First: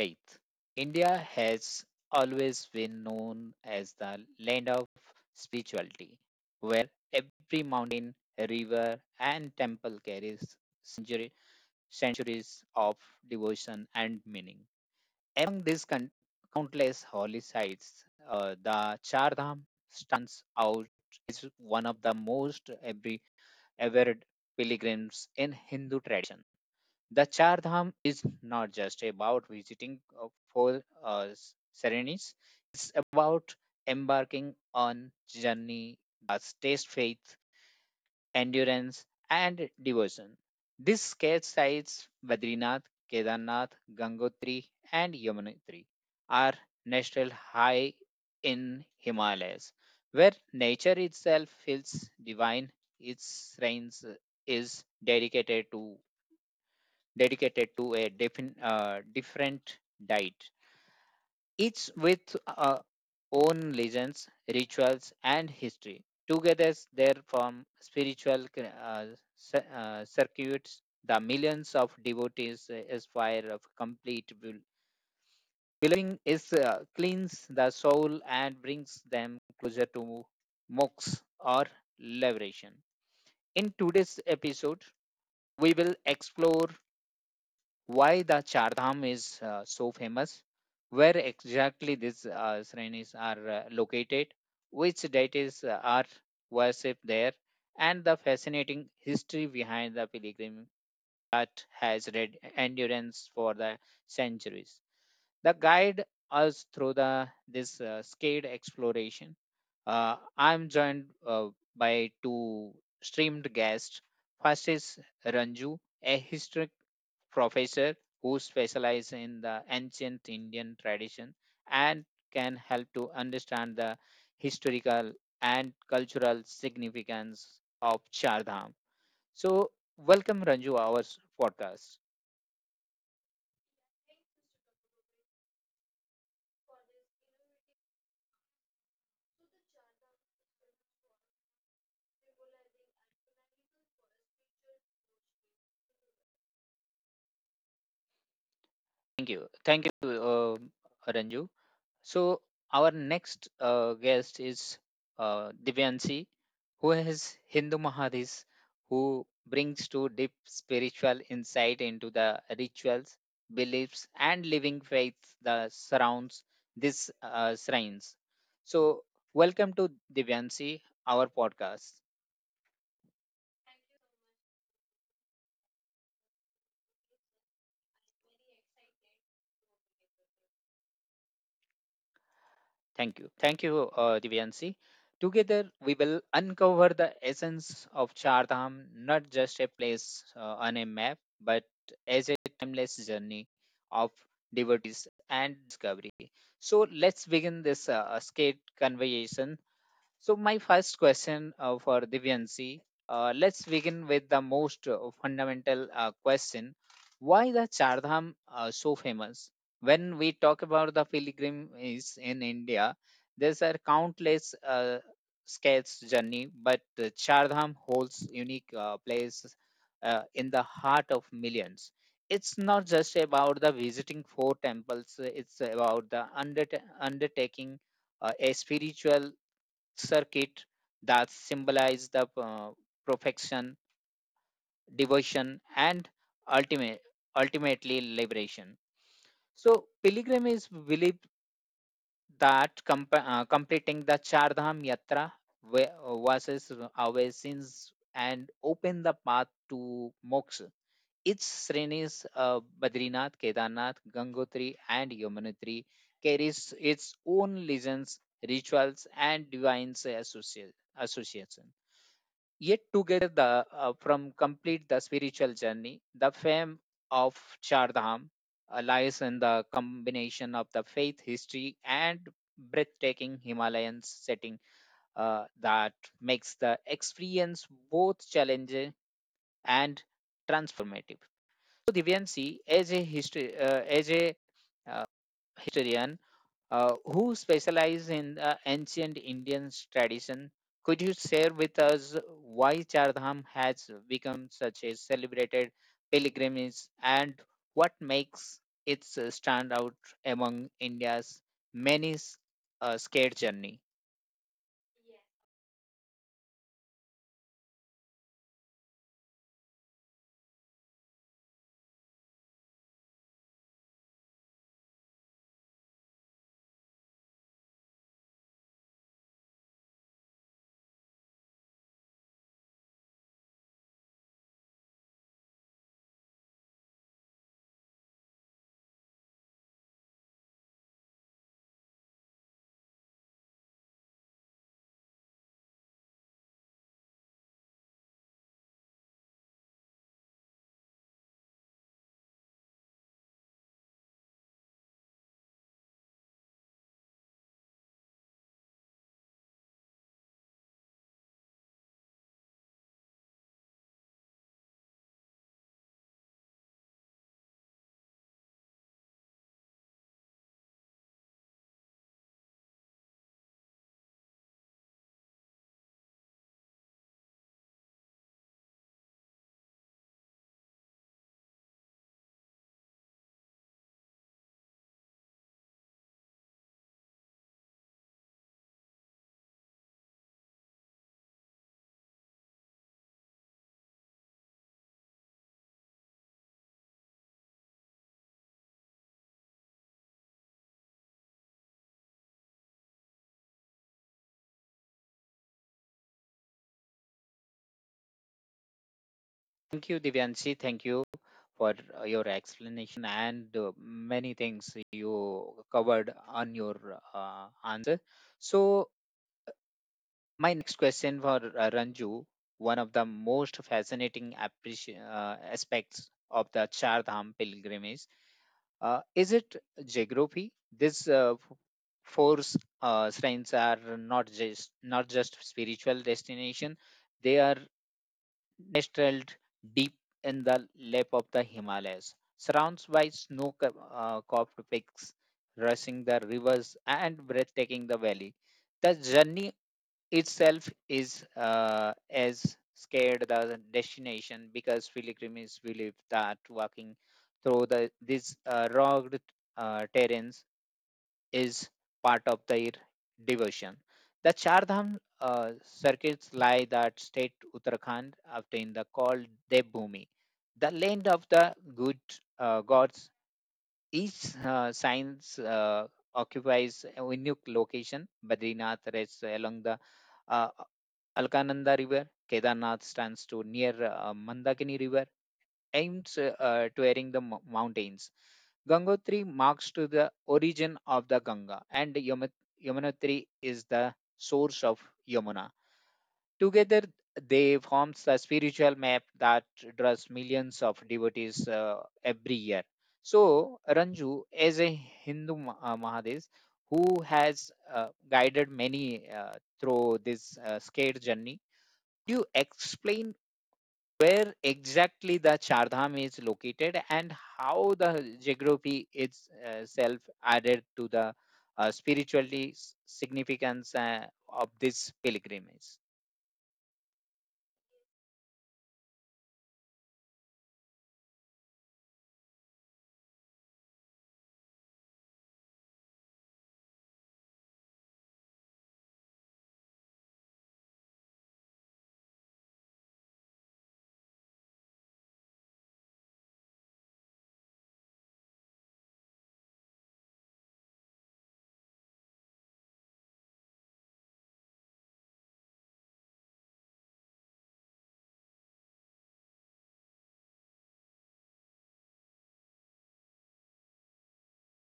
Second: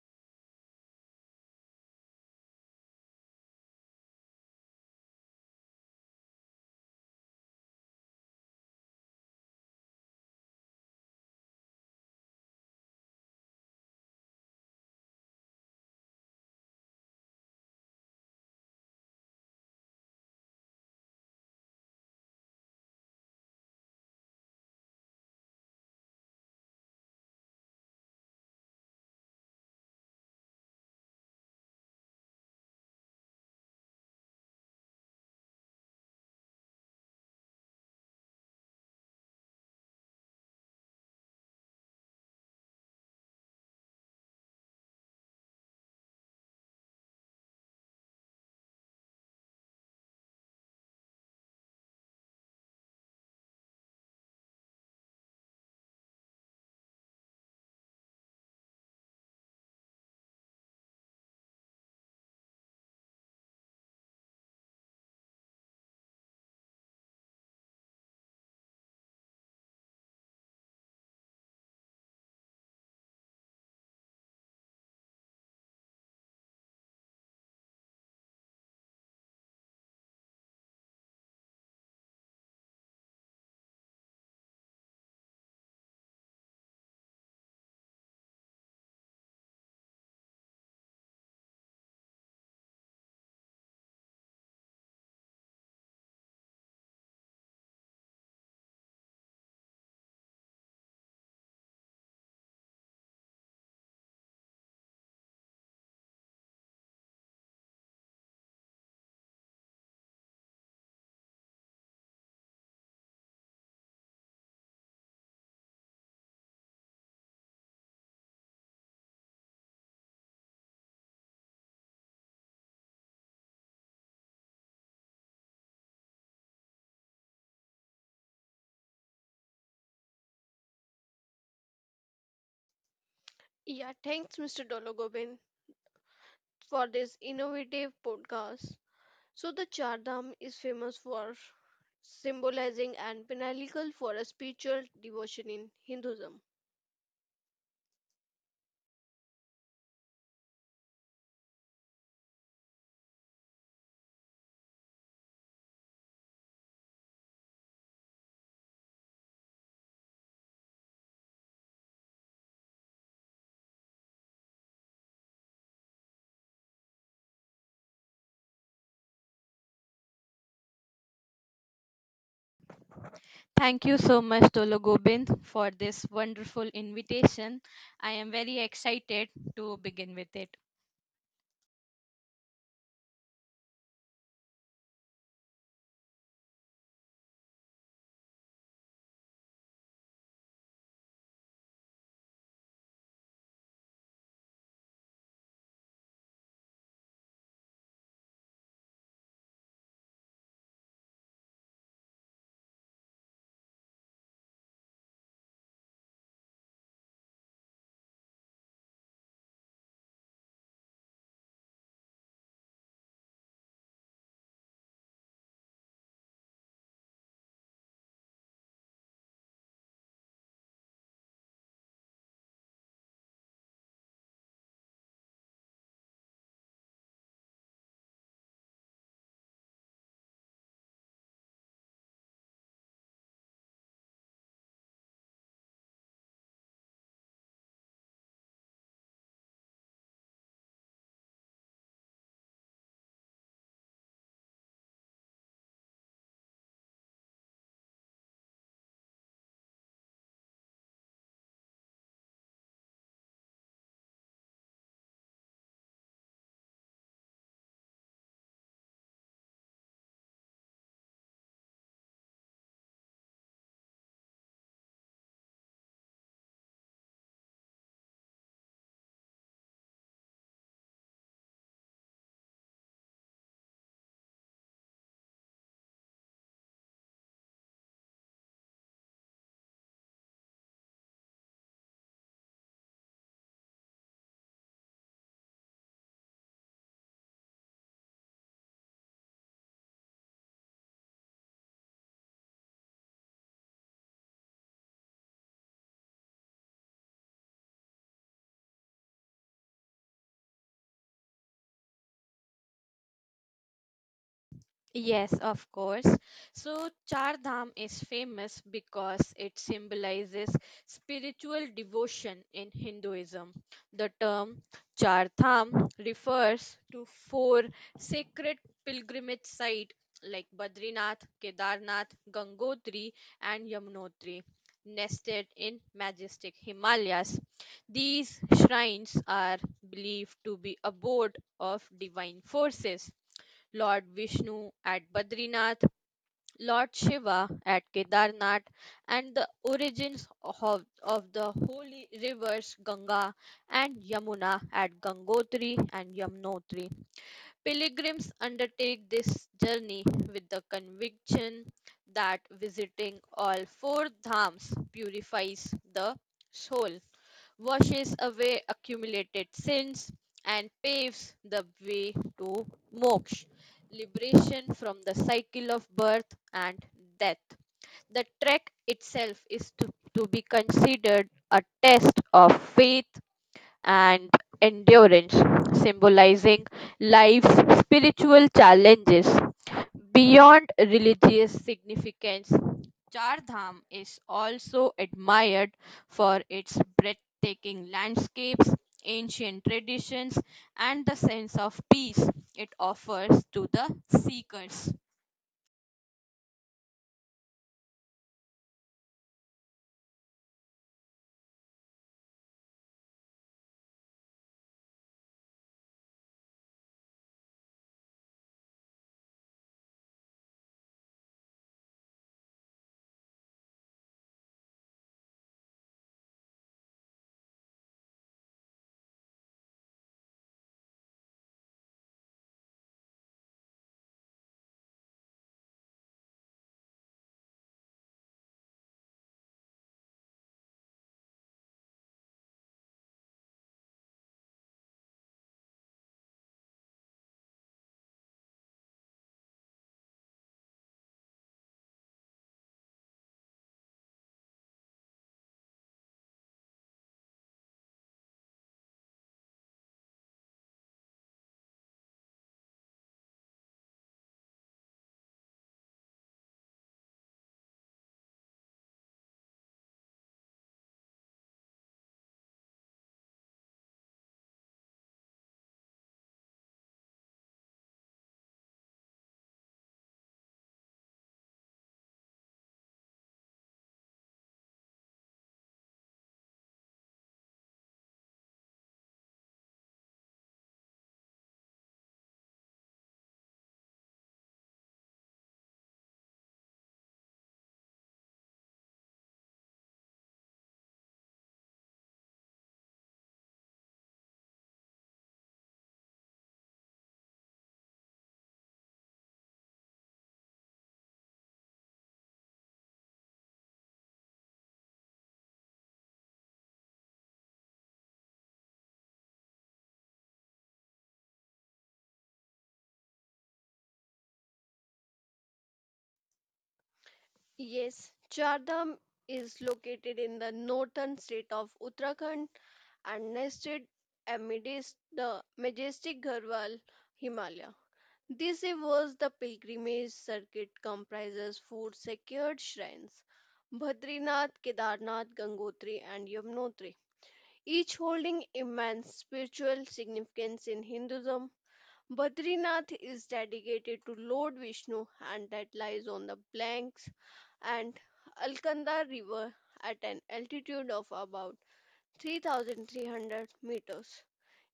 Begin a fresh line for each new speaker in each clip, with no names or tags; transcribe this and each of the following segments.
faith. India has always been known as the land of spirituality, where every mountain, river, and temple carries century, centuries of devotion and meaning. Among countless holy sites, the Chardham stands out as one of the most every, revered pilgrims in Hindu tradition. The Char Dham is not just about visiting four serenis, it's about embarking on journey that taste faith, endurance, and devotion. These sacred sites Badrinath, Kedarnath, Gangotri, and Yamunotri are natural high in Himalayas, where nature itself feels divine. Its shrines is dedicated to dedicated to a different diet, each with own legends, rituals, and history. Together, they form spiritual circuits. The millions of devotees aspire of complete will. Believing is cleans the soul and brings them closer to moksha or liberation. In today's episode, we will explore why the Chardham is so famous, where exactly these sranis are located, which deities are worshipped there, and the fascinating history behind the pilgrim that has read endurance for the centuries. The guide us through the this scaled exploration. I'm joined by two streamed guests. First is Ranju, a historian professor who specialize in the ancient Indian tradition and can help to understand the historical and cultural significance of Chardham. So, welcome Ranju our podcast.
Yeah, thanks, Mr. Dologobin, for this innovative podcast. So, the Char Dham is famous for symbolizing and pinnacle for a spiritual devotion in Hinduism.
Thank you. Thank you, Ranju. So our next guest is Divyanshi, who has Hindu Mahadis, who brings to deep spiritual insight into the rituals, beliefs, and living faith that surrounds these shrines. So welcome to Divyanshi, our podcast.
Thank you so much, Tolo Gobind, for this wonderful invitation. I am very excited to begin with it.
Thank you. Thank you, Divyansi. Together, we will uncover the essence of Chardham, not just a place on a map, but as a timeless journey of devotees and discovery. So, let's begin this skate conversation so, my first question for Divyansi let's begin with the most fundamental question. Why the Chardham so famous? When we talk about the pilgrimages in India, there's are countless scales journey, but Chardham holds unique place in the heart of millions. It's not just about the visiting four temples; it's about the undertaking a spiritual circuit that symbolize the perfection, devotion, and ultimate, ultimately liberation. So, pilgrim is believed that completing the Char Dham Yatra versus our sins and open the path to moksha. Its srenis Badrinath, Kedarnath, Gangotri, and Yamunotri carries its own legends, rituals, and divine associations. Yet together the from complete the spiritual journey, the fame of Chardham lies in the combination of the faith, history, and breathtaking Himalayan setting that makes the experience both challenging and transformative. So Divyansi, as a history, as a historian, who specialize in ancient Indian tradition. Could you share with us why Chardham has become such a celebrated pilgrimage and what makes it stand out among India's many scared journey?
Yes, of course. So, Char Dham is famous because it symbolizes spiritual devotion in Hinduism. The term Char Dham refers to four sacred pilgrimage sites like Badrinath, Kedarnath, Gangotri, and Yamunotri, nested in majestic Himalayas. These shrines are believed to be abode of divine forces Lord Vishnu at Badrinath, Lord Shiva at Kedarnath, and the origins of the holy rivers Ganga and Yamuna at Gangotri and Yamunotri. Pilgrims undertake this journey with the conviction that visiting all four dhams purifies the soul, washes away accumulated sins, and paves the way to moksha, liberation from the cycle of birth and death. The trek itself is to be considered a test of faith and endurance, symbolizing life's spiritual challenges beyond religious significance. Char Dham is also admired for its breathtaking landscapes, ancient traditions, and the sense of peace it offers to the seekers.
Thank you, Divyanshi. Thank you for your explanation and many things you covered on your answer. So, my next question for Ranju, one of the most fascinating aspects of the Char Dham pilgrimage, is it geography? These four shrines are not just spiritual destination; they are nestled deep in the lap of the Himalayas, surrounded by snow-covered covered peaks, rushing the rivers, and breathtaking the valley. The journey itself is as scared the destination because pilgrims believe that walking through these rugged terrains is part of their devotion. The Char Dham circuits lie that state Uttarakhand obtained the called Devbhumi, the land of the good gods. Each science occupies a unique location. Badrinath rests along the uh, Alkananda River. Kedarnath stands to near Mandakini River aims to airing the mountains. Gangotri marks to the origin of the Ganga, and Yamunotri is the source of Yamuna. Together, they forms a spiritual map that draws millions of devotees every year. So, Ranju, as a Hindu Mahadev who has guided many through this scared journey, could you explain where exactly the Chardham is located and how the geography itself added to the spiritually significance of this pilgrimage.
Yes, Chardham is located in the northern state of Uttarakhand and nested amidst the majestic Garhwal Himalaya. This was the pilgrimage circuit comprises four secured shrines Bhadrinath, Kedarnath, Gangotri, and Yamunotri, each holding immense spiritual significance in Hinduism. Badrinath is dedicated to Lord Vishnu and that lies on the Blanks and Alkanda River at an altitude of about 3,300 meters.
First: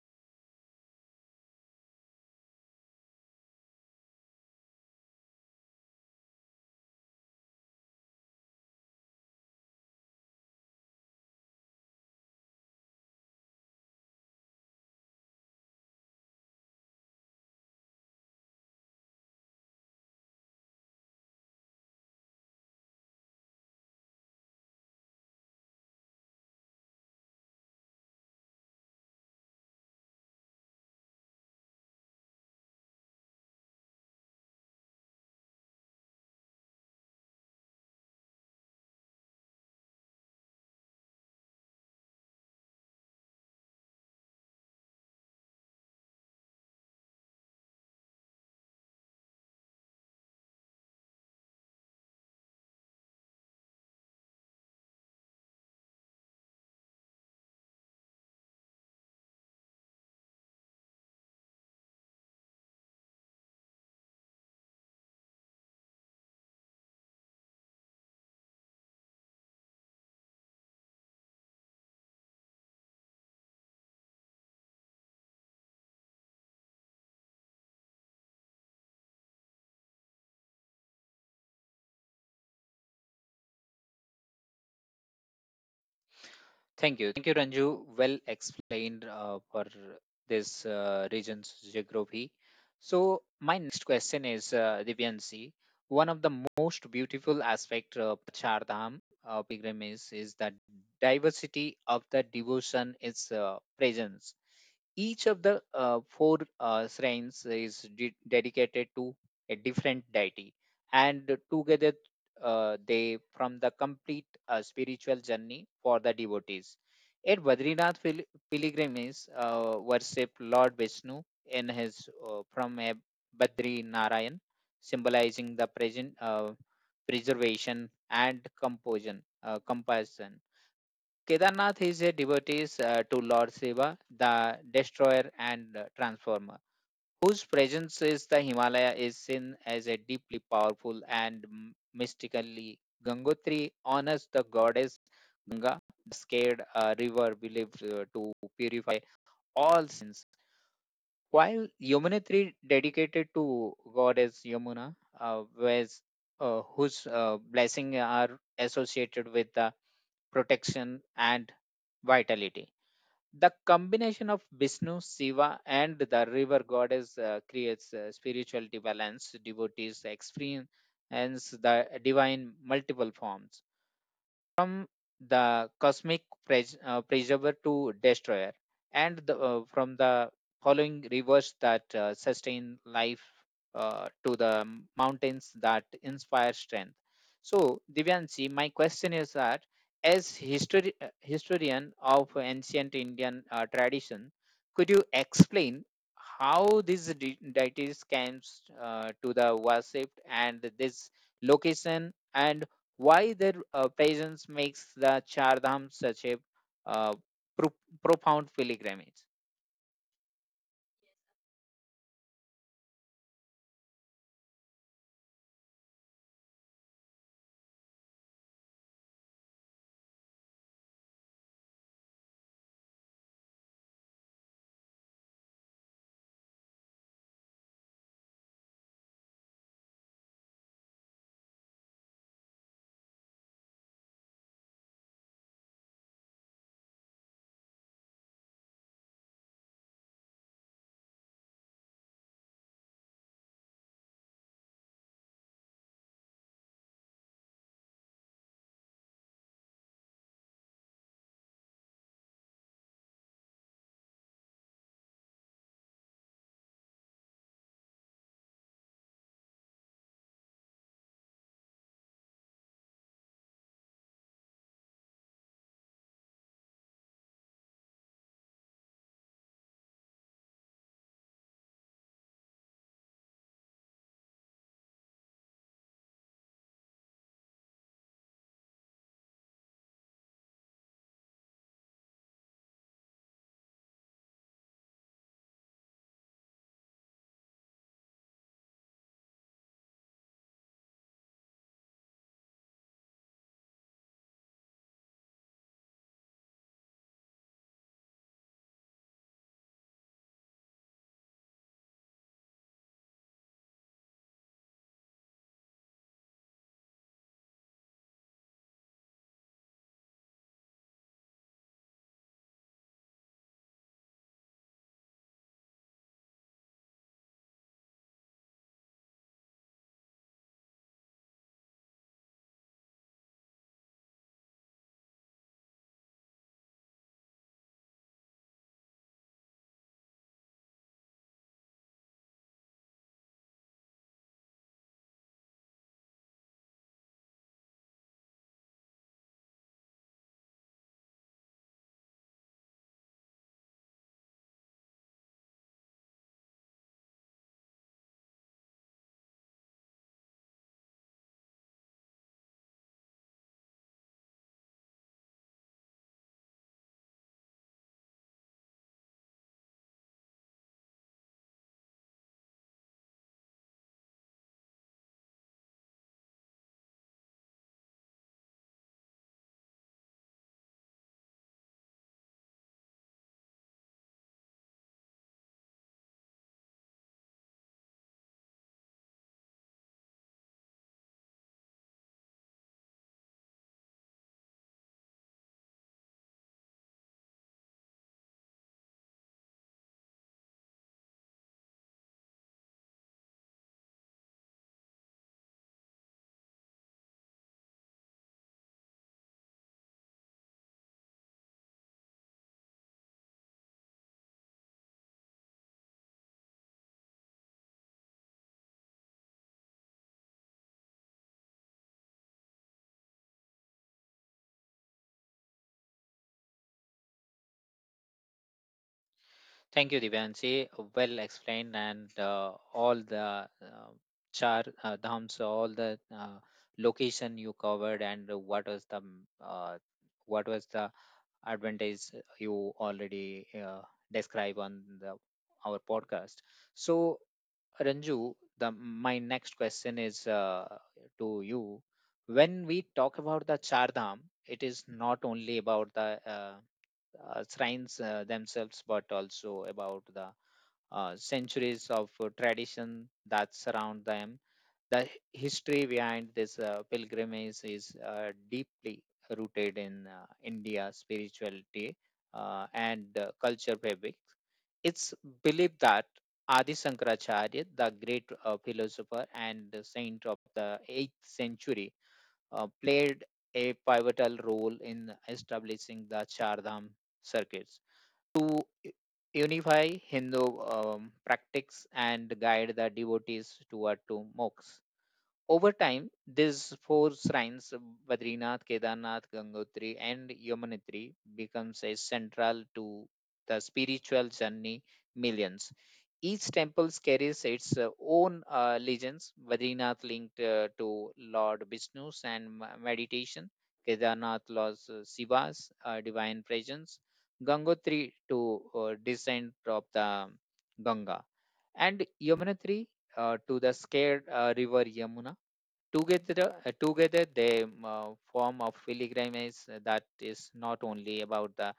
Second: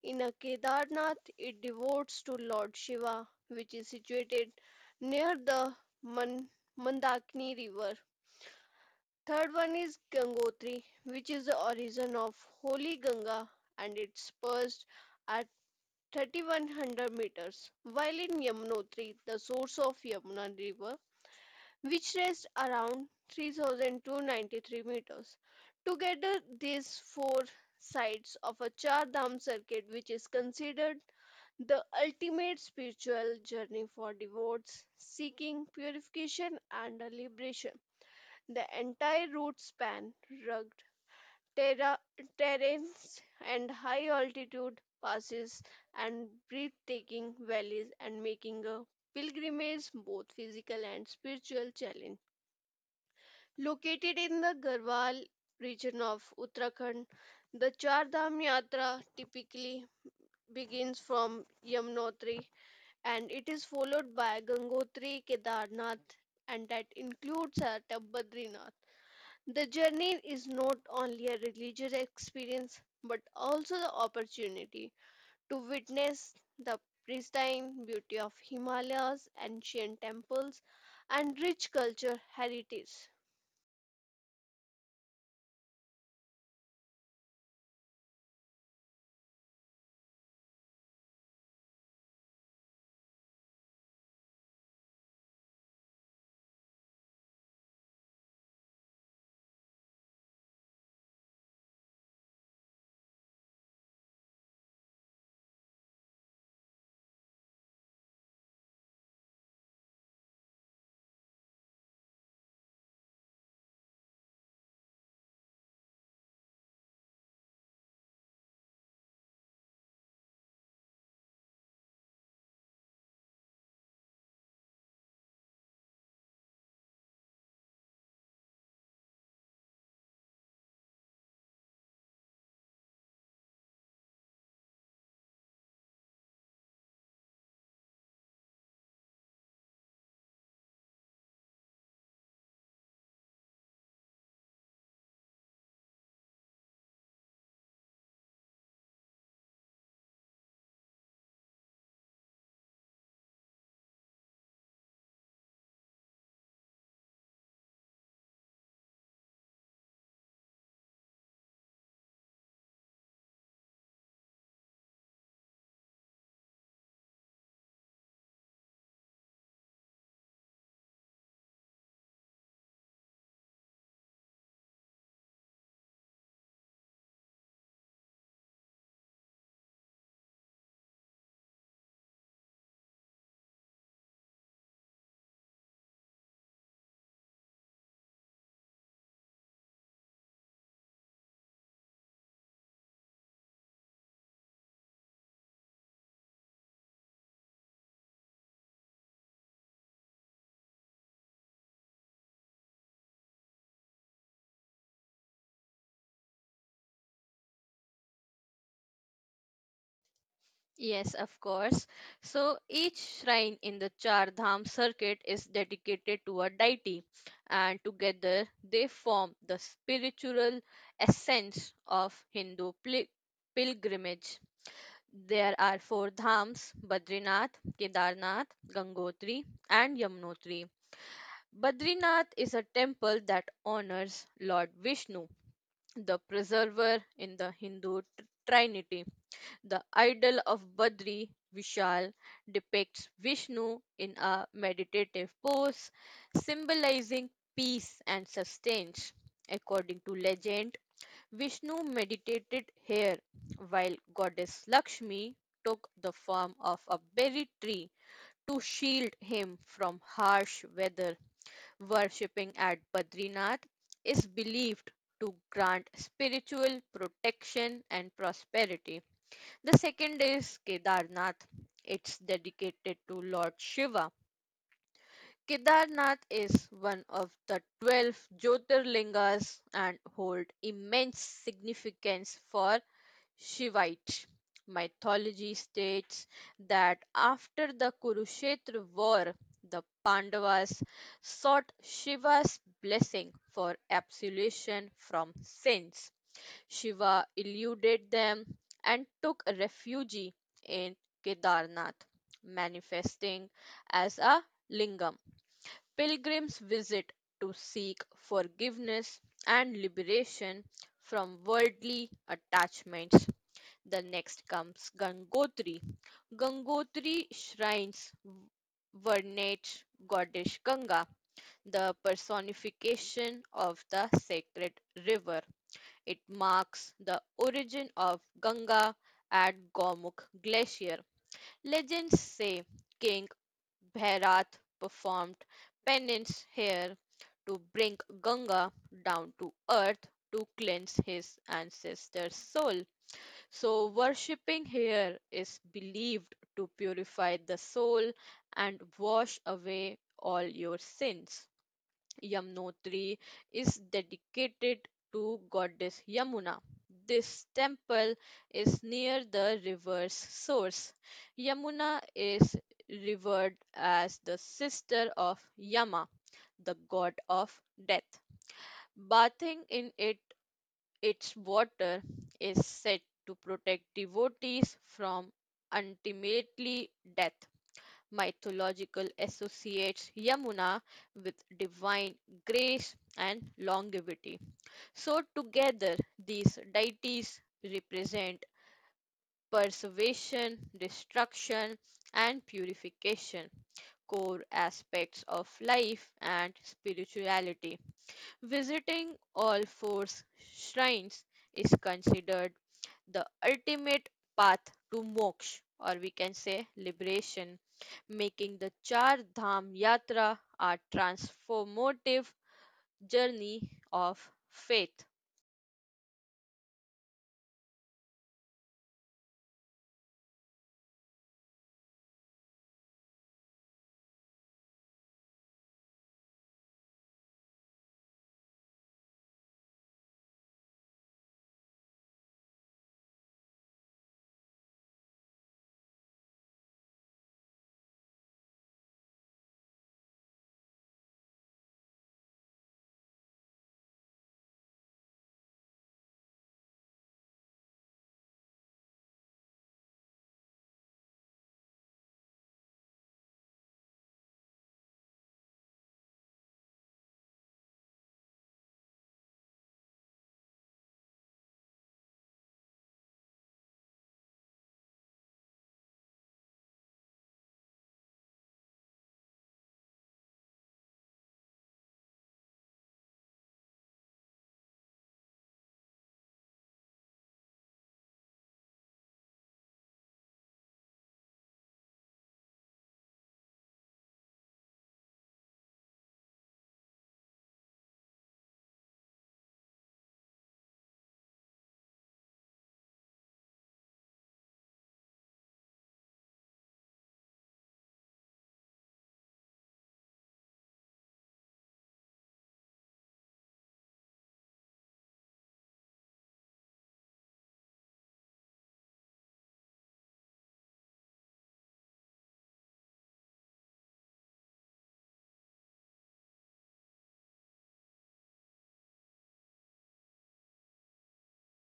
In a Kedarnath, it devotes to Lord Shiva, which is situated near the Man- Mandakini River. Third one is Gangotri, which is the origin of Holy Ganga and it spurs are 3,100 meters, while in Yamunotri, the source of Yamuna river, which rests around 3,293 meters. Together, these four sides of a Char Dham circuit, which is considered the ultimate spiritual journey for devotees seeking purification and liberation. The entire route span rugged terra- terrains and high altitude passes and breathtaking valleys and making a pilgrimage both physical and spiritual challenge. Located in the Garhwal region of Uttarakhand, the Char Dham Yatra typically begins from Yamunotri and it is followed by Gangotri, Kedarnath and that includes Badrinath. The journey is not only a religious experience but also the opportunity to witness the pristine beauty of Himalayas, ancient temples, and rich culture heritage.
Thank you. Thank you, Ranju. Well explained for this region's geography. So, my next question is Divyansi. One of the most beautiful aspects of Chardham pilgrimage is the diversity of the devotion, its presence. Each of the four shrines is dedicated to a different deity, and together they from the complete spiritual journey for the devotees. At Badrinath pilgrimages, worship Lord Vishnu in his from a Badri Narayan, symbolizing the present preservation and composition. Compassion. Kedarnath is a devotee to Lord Shiva, the destroyer and transformer, whose presence is the Himalaya is seen as a deeply powerful and mystically. Gangotri honors the goddess Ganga, the scared river believed to purify all sins. While Yamunotri dedicated to goddess Yamuna, whose blessing are associated with the protection and vitality. The combination of Vishnu, Shiva, and the river goddess creates spiritual balance. Devotees experience the divine multiple forms from the cosmic preserver to destroyer, and from the following rivers that sustain life to the mountains that inspire strength. So, Divyanshi, my question is that as historian of ancient Indian tradition, could you explain how these deities came to the worship and this location and why their presence makes the Char Dham such a uh, pro- profound pilgrimage.
Yes, of course. So each shrine in the Char Dham circuit is dedicated to a deity, and together they form the spiritual essence of Hindu pilgrimage. There are four dhams Badrinath, Kedarnath, Gangotri, and Yamunotri. Badrinath is a temple that honors Lord Vishnu, the preserver in the Hindu trinity. The idol of Badri, Vishal, depicts Vishnu in a meditative pose, symbolizing peace and sustenance. According to legend, Vishnu meditated here, while goddess Lakshmi took the form of a berry tree to shield him from harsh weather. Worshipping at Badrinath is believed to grant spiritual protection and prosperity. The second is Kedarnath. It's dedicated to Lord Shiva. Kedarnath is one of the 12 Jyotirlingas and hold immense significance for Shivite mythology states that after the Kurukshetra war, the Pandavas sought Shiva's blessing for absolution from sins. Shiva eluded them and took refuge in Kedarnath, manifesting as a lingam. Pilgrims visit to seek forgiveness and liberation from worldly attachments. The next comes Gangotri. Gangotri shrines venerate goddess Ganga, the personification of the sacred river. It marks the origin of Ganga at Gomukh Glacier. Legends say King Bhairath performed penance here to bring Ganga down to earth to cleanse his ancestor's soul. So, worshipping here is believed to purify the soul and wash away all your sins. Yamunotri is dedicated to goddess Yamuna. This temple is near the river's source. Yamuna is revered as the sister of Yama, the god of death. Bathing in it its water is said to protect devotees from ultimately death. Mythological associates Yamuna with divine grace and longevity. So, together, these deities represent preservation, destruction, and purification, core aspects of life and spirituality. Visiting all four shrines is considered the ultimate path to moksha, or we can say liberation, making the Char Dham Yatra a transformative journey of faith.
Thank you, Divyanshi. Well explained, and all the Char Dhams, all the location you covered, and what was what was the advantage you already describe on the our podcast. So Ranju, the my next question is to you. When we talk about the Chardham, it is not only about the shrines themselves, but also about the centuries of tradition that surround them the history behind this pilgrimage is deeply rooted in India's spirituality and culture fabric. It's believed that Adi Shankaracharya, the great philosopher and the saint of the 8th century, played a pivotal role in establishing the Char Dham circuits to unify Hindu practice and guide the devotees toward to moksha. Over time, these four shrines, Badrinath, Kedarnath, Gangotri, and Yamunotri, becomes a central to the spiritual journey millions. Each temple carries its own legends. Badrinath linked to Lord Vishnu's and meditation. Kedarnath Lord Shiva's divine presence. Gangotri to descent of the Ganga. And Yamunotri to the scared river Yamuna together together they form a pilgrimage that is not only about the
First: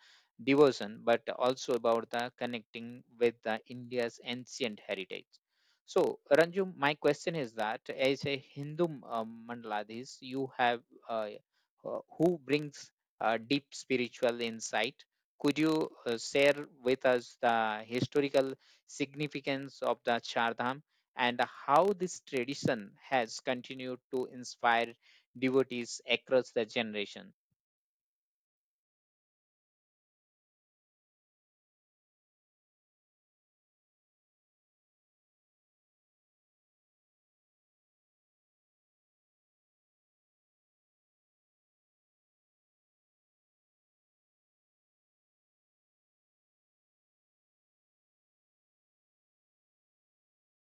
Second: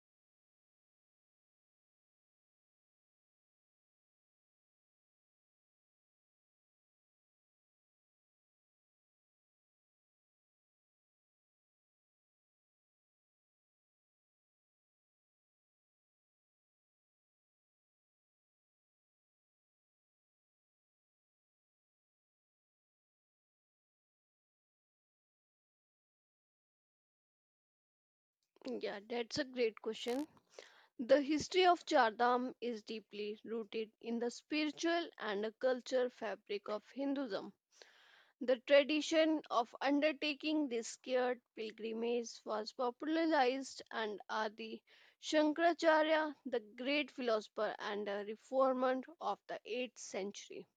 devotion but also about the connecting with the India's ancient heritage. So Ranju, my question is that as a Hindu uh, Mandladhis you have uh, who brings deep spiritual insight, could you share with us the historical significance of the Char Dham? And how this tradition has continued to inspire devotees across the generation.
Yeah, that's a great question. The history of Chardham is deeply rooted in the spiritual and the cultural fabric of Hinduism. The tradition of undertaking this scared pilgrimage was popularized and Adi Shankaracharya, the great philosopher and a reformer of the 8th century.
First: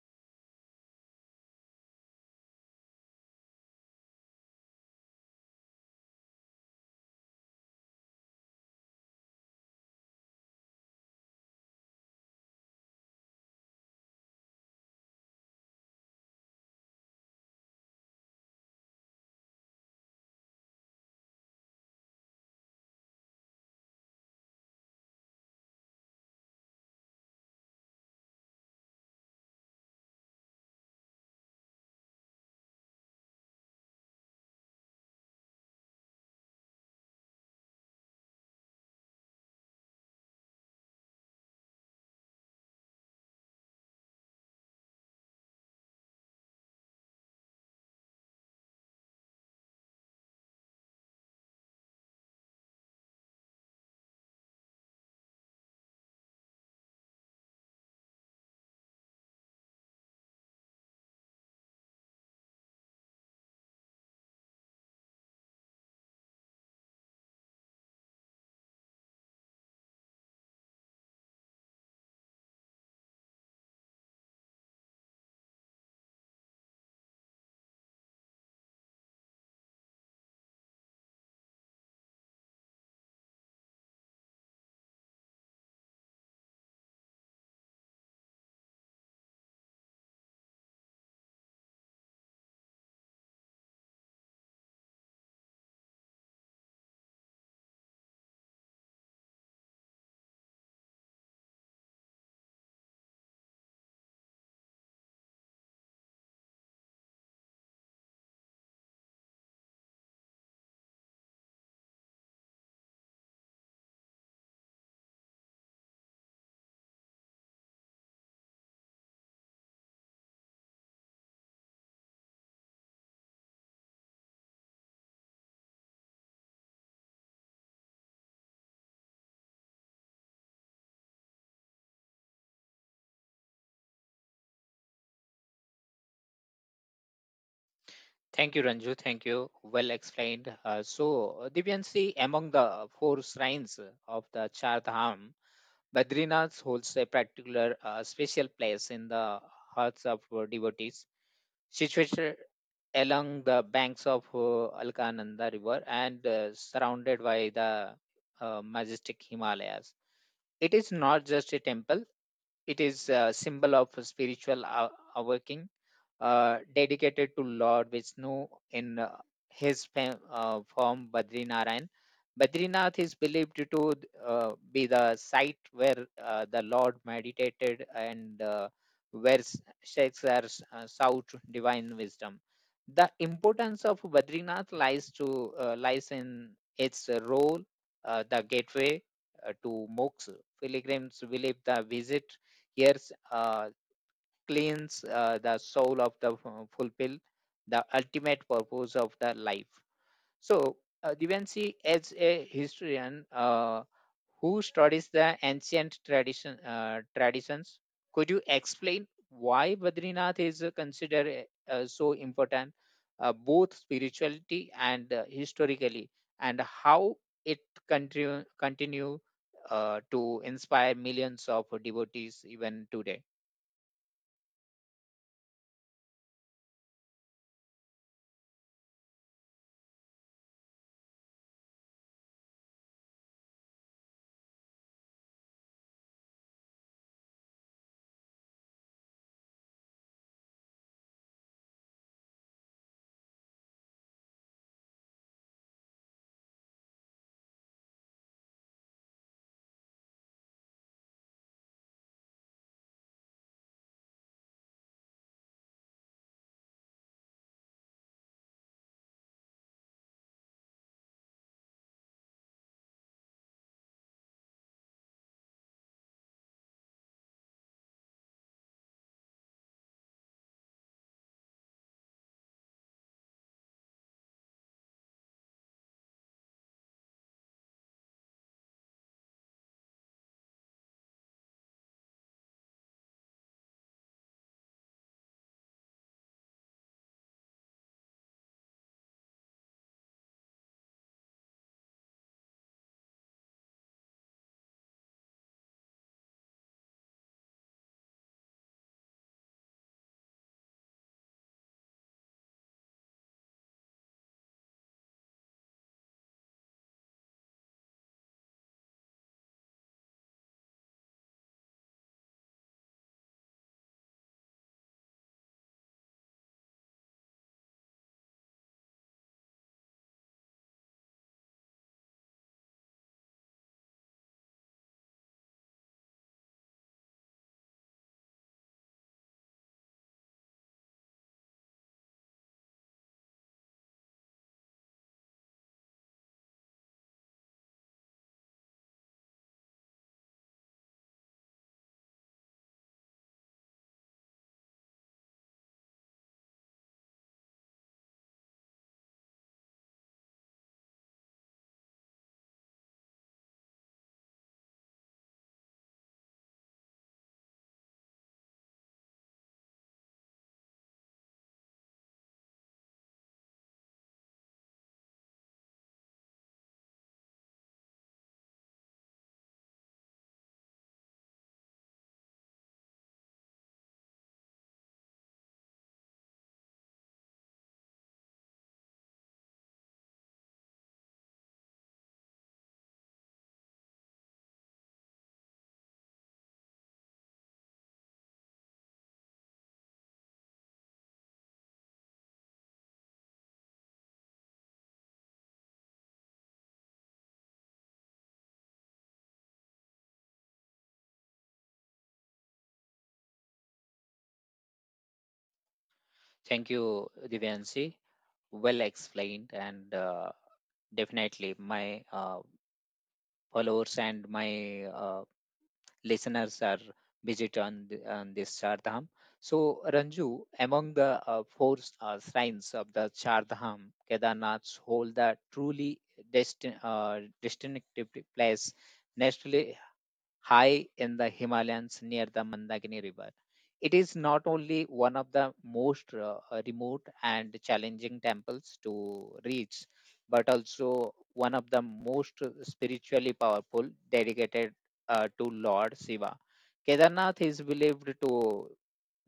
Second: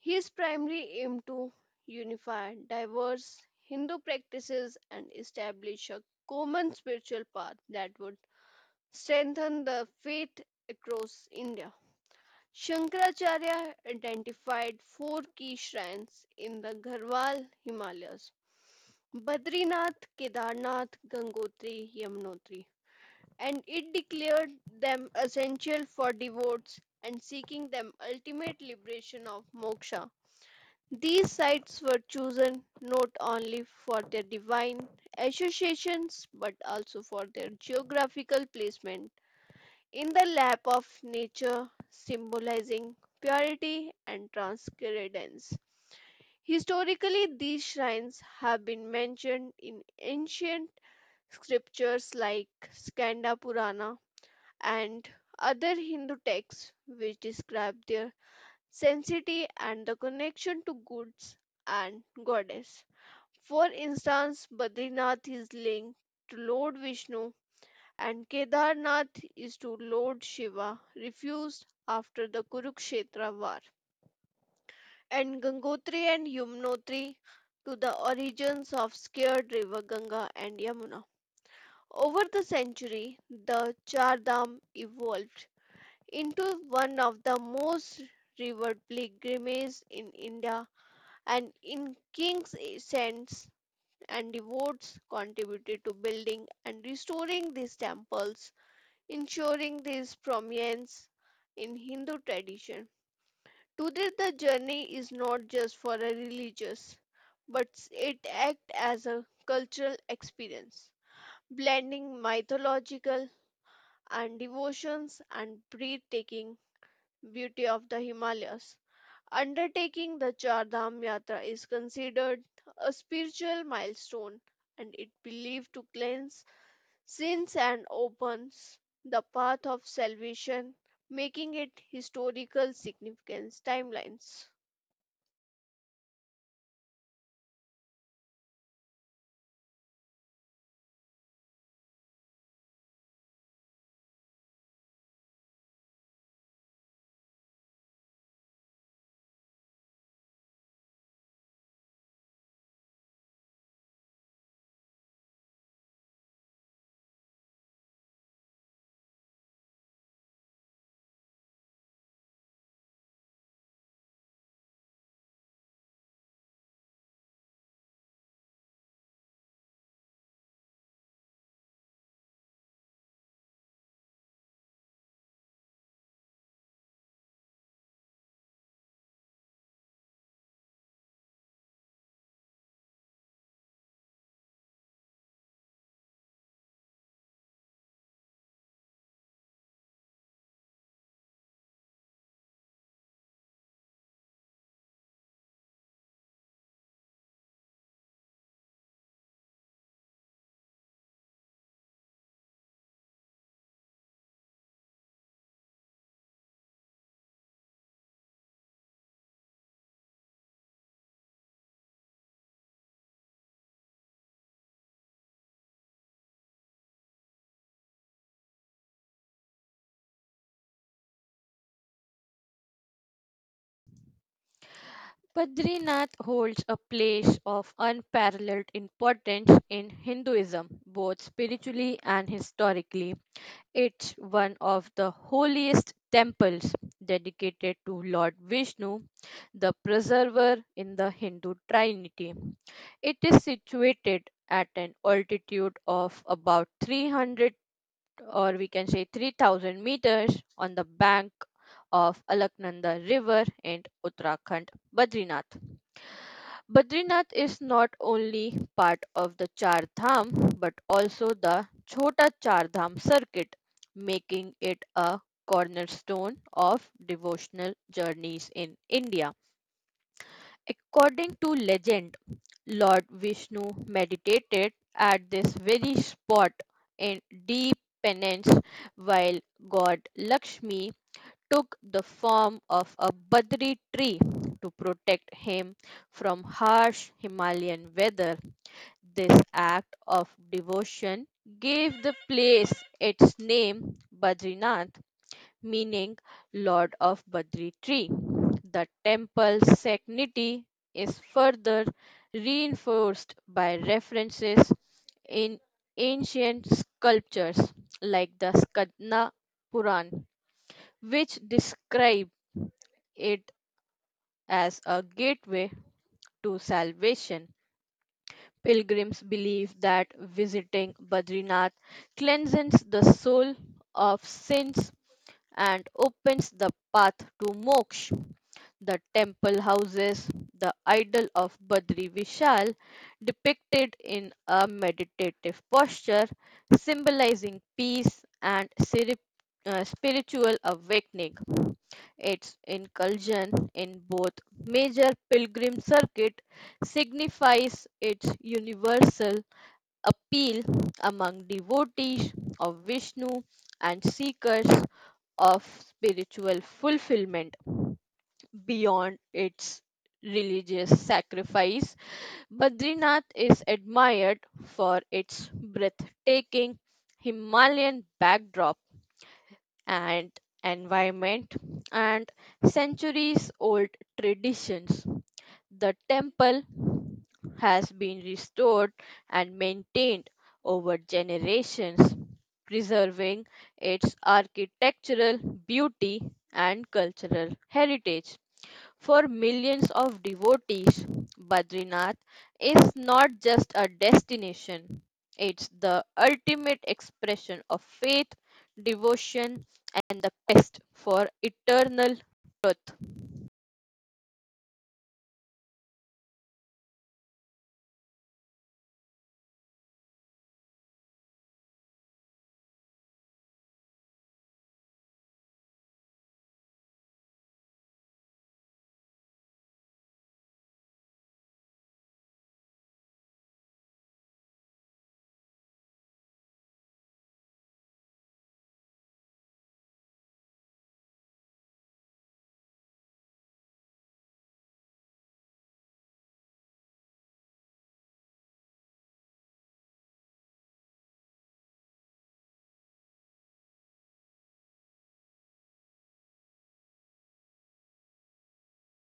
His primary aim to unify diverse Hindu practices and establish a common spiritual path that would strengthen the faith across India. Shankaracharya identified four key shrines in the Garhwal Himalayas Badrinath, Kedarnath, Gangotri, Yamunotri, and it declared them essential for devotees and seeking them ultimate liberation of moksha. These sites were chosen not only for their divine associations but also for their geographical placement in the lap of nature, symbolizing purity and transcendence. Historically, these shrines have been mentioned in ancient Scriptures like Skanda Purana and other Hindu texts which describe their sanctity and the connection to goods and goddess. For instance, Badrinath is linked to Lord Vishnu and Kedarnath is to Lord Shiva, refused after the Kurukshetra war, and Gangotri and Yumnotri to the origins of scared river Ganga and Yamuna. Over the century, the Char Dham evolved into one of the most revered pilgrimages in India, and in kings, saints, and devotees contributed to building and restoring these temples, ensuring this prominence in Hindu tradition. Today, the journey is not just for a religious, but it acts as a cultural experience, blending mythological and devotions and breathtaking beauty of the Himalayas. Undertaking the Char Dham Yatra is considered a spiritual milestone and it believed to cleanse sins and opens the path of salvation, making it historical significance timelines.
Thank you, Ranju. Thank you. Well explained. So, Divyansi, among the four shrines of the Char Dham, Badrinath holds a particular special place in the hearts of devotees. Situated along the banks of Alkananda River and surrounded by the majestic Himalayas. It is not just a temple, it is a symbol of a spiritual awakening dedicated to Lord Vishnu in his form Badrinarayan. Badrinath is believed to be the site where the Lord meditated and where shakes are sought divine wisdom. The importance of Badrinath lies in its role, the gateway to moksha pilgrims believe the visit here uh, cleans the soul of the fulfill the ultimate purpose of the life. So, Divyanshi, as a historian who studies the ancient traditions, could you explain why Badrinath is considered so important, both spirituality and historically, and how it continue to inspire millions of devotees even today?
Badrinath holds a place of unparalleled importance in Hinduism, both spiritually and historically. It's one of the holiest temples dedicated to Lord Vishnu, the preserver in the Hindu Trinity. It is situated at an altitude of about 300 or we can say 3,000 meters on the bank of Alaknanda River in Uttarakhand, Badrinath. Badrinath is not only part of the Char Dham but also the Chhota Char Dham circuit, making it a cornerstone of devotional journeys in India. According to legend, Lord Vishnu meditated at this very spot in deep penance while God Lakshmi took the form of a Badri tree to protect him from harsh Himalayan weather. This act of devotion gave the place its name Badrinath, meaning Lord of Badri Tree. The temple's sanctity is further reinforced by references in ancient sculptures like the Skadna Puran, which describe it as a gateway to salvation. Pilgrims believe that visiting Badrinath cleanses the soul of sins and opens the path to moksha. The temple houses the idol of Badri Vishal, depicted in a meditative posture, symbolizing peace and spiritual awakening. Its inclusion in both major pilgrim circuit signifies its universal appeal among devotees of Vishnu and seekers of spiritual fulfillment beyond its religious sacrifice, Badrinath is admired for its breathtaking Himalayan backdrop and environment and centuries old traditions. The temple has been restored and maintained over generations, preserving its architectural beauty and cultural heritage. For millions of devotees, Badrinath is not just a destination, it's the ultimate expression of faith, devotion, and the quest for eternal truth.
Thank you, Divyanshi. Well explained and. Definitely. My followers and my listeners are visit on, the, on this Chardham. So, Ranju, among the four shrines of the Char Chardham, Kedarnath hold the truly distinctive place, naturally high in the Himalayas near the Mandakini River. It is not only one of the most remote and challenging temples to reach, but also one of the most spiritually powerful dedicated to Lord Shiva. Kedarnath is believed to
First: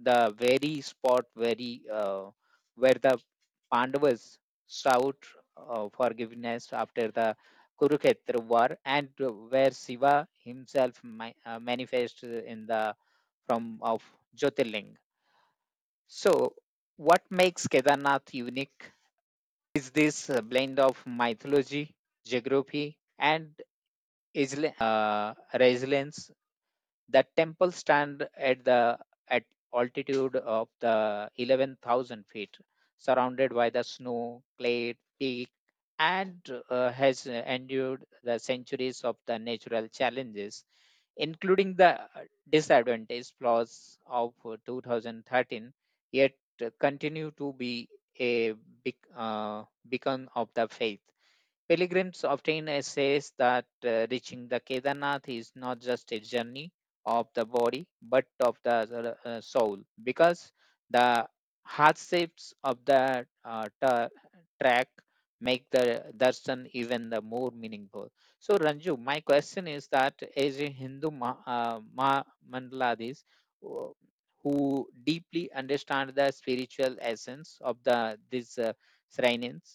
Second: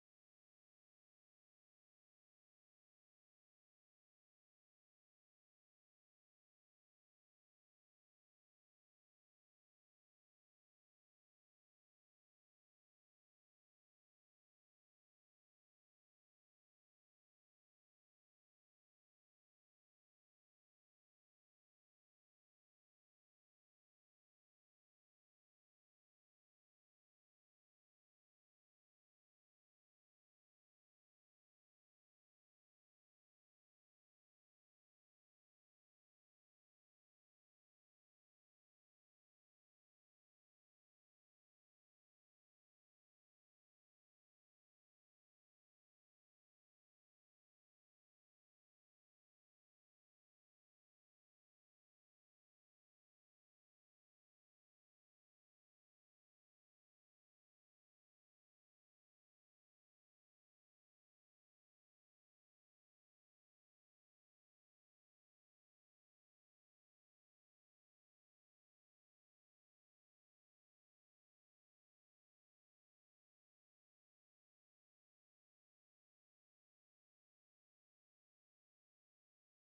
the very spot very where the Pandavas sought forgiveness after the Kurukshetra war, and where Shiva himself manifested in the form of Jyotirling. So, what makes Kedarnath unique is this blend of mythology, geography, and isle- uh, resilience. The temple stand at altitude of the 11,000 feet, surrounded by the snow, clay, peak, and has endured the centuries of the natural challenges, including the disadvantage flaws of 2013, yet continue to be a beacon of the faith. Pilgrims often says that reaching the Kedarnath is not just a journey of the body, but of the soul, because the hardships of the track make the darshan even the more meaningful. So, Ranju, my question is that as a Hindu mandaladis who who deeply understand the spiritual essence of the these shrines,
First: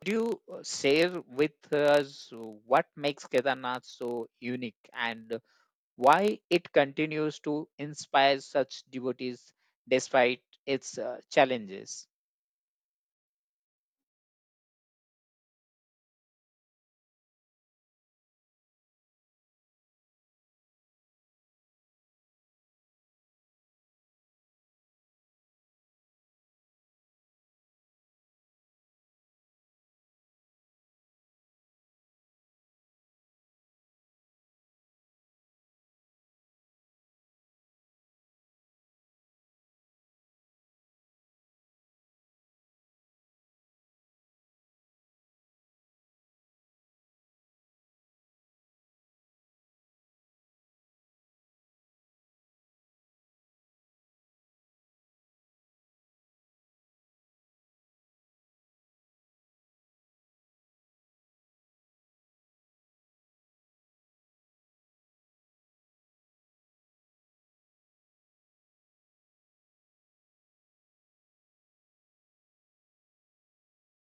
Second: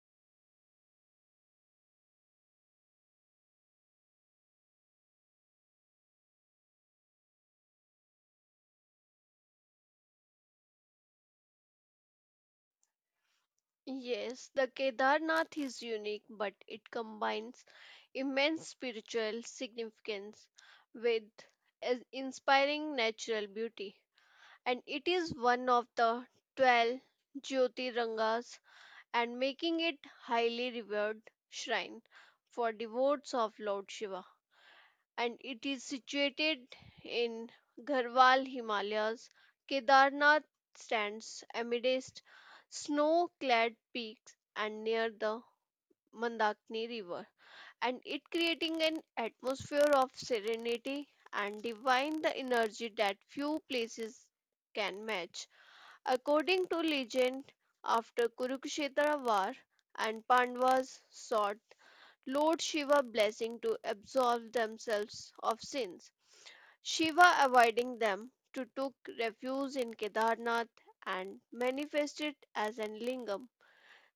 could you share with us what makes Kedarnath so unique and why it continues to inspire such devotees despite its challenges.
Yes, the Kedarnath is unique, but it combines immense spiritual significance with an inspiring natural beauty. And it is one of the 12 Jyotirangas and making it highly revered shrine for devotees of Lord Shiva. And it is situated in Garhwal Himalayas. Kedarnath stands amidst snow-clad peaks and near the Mandakini River, and it creating an atmosphere of serenity and divine the energy that few places can match. According to legend, after Kurukshetra war and Pandavas sought Lord Shiva blessing to absolve themselves of sins. Shiva avoiding them to took refuge in Kedarnath and manifested as an lingam.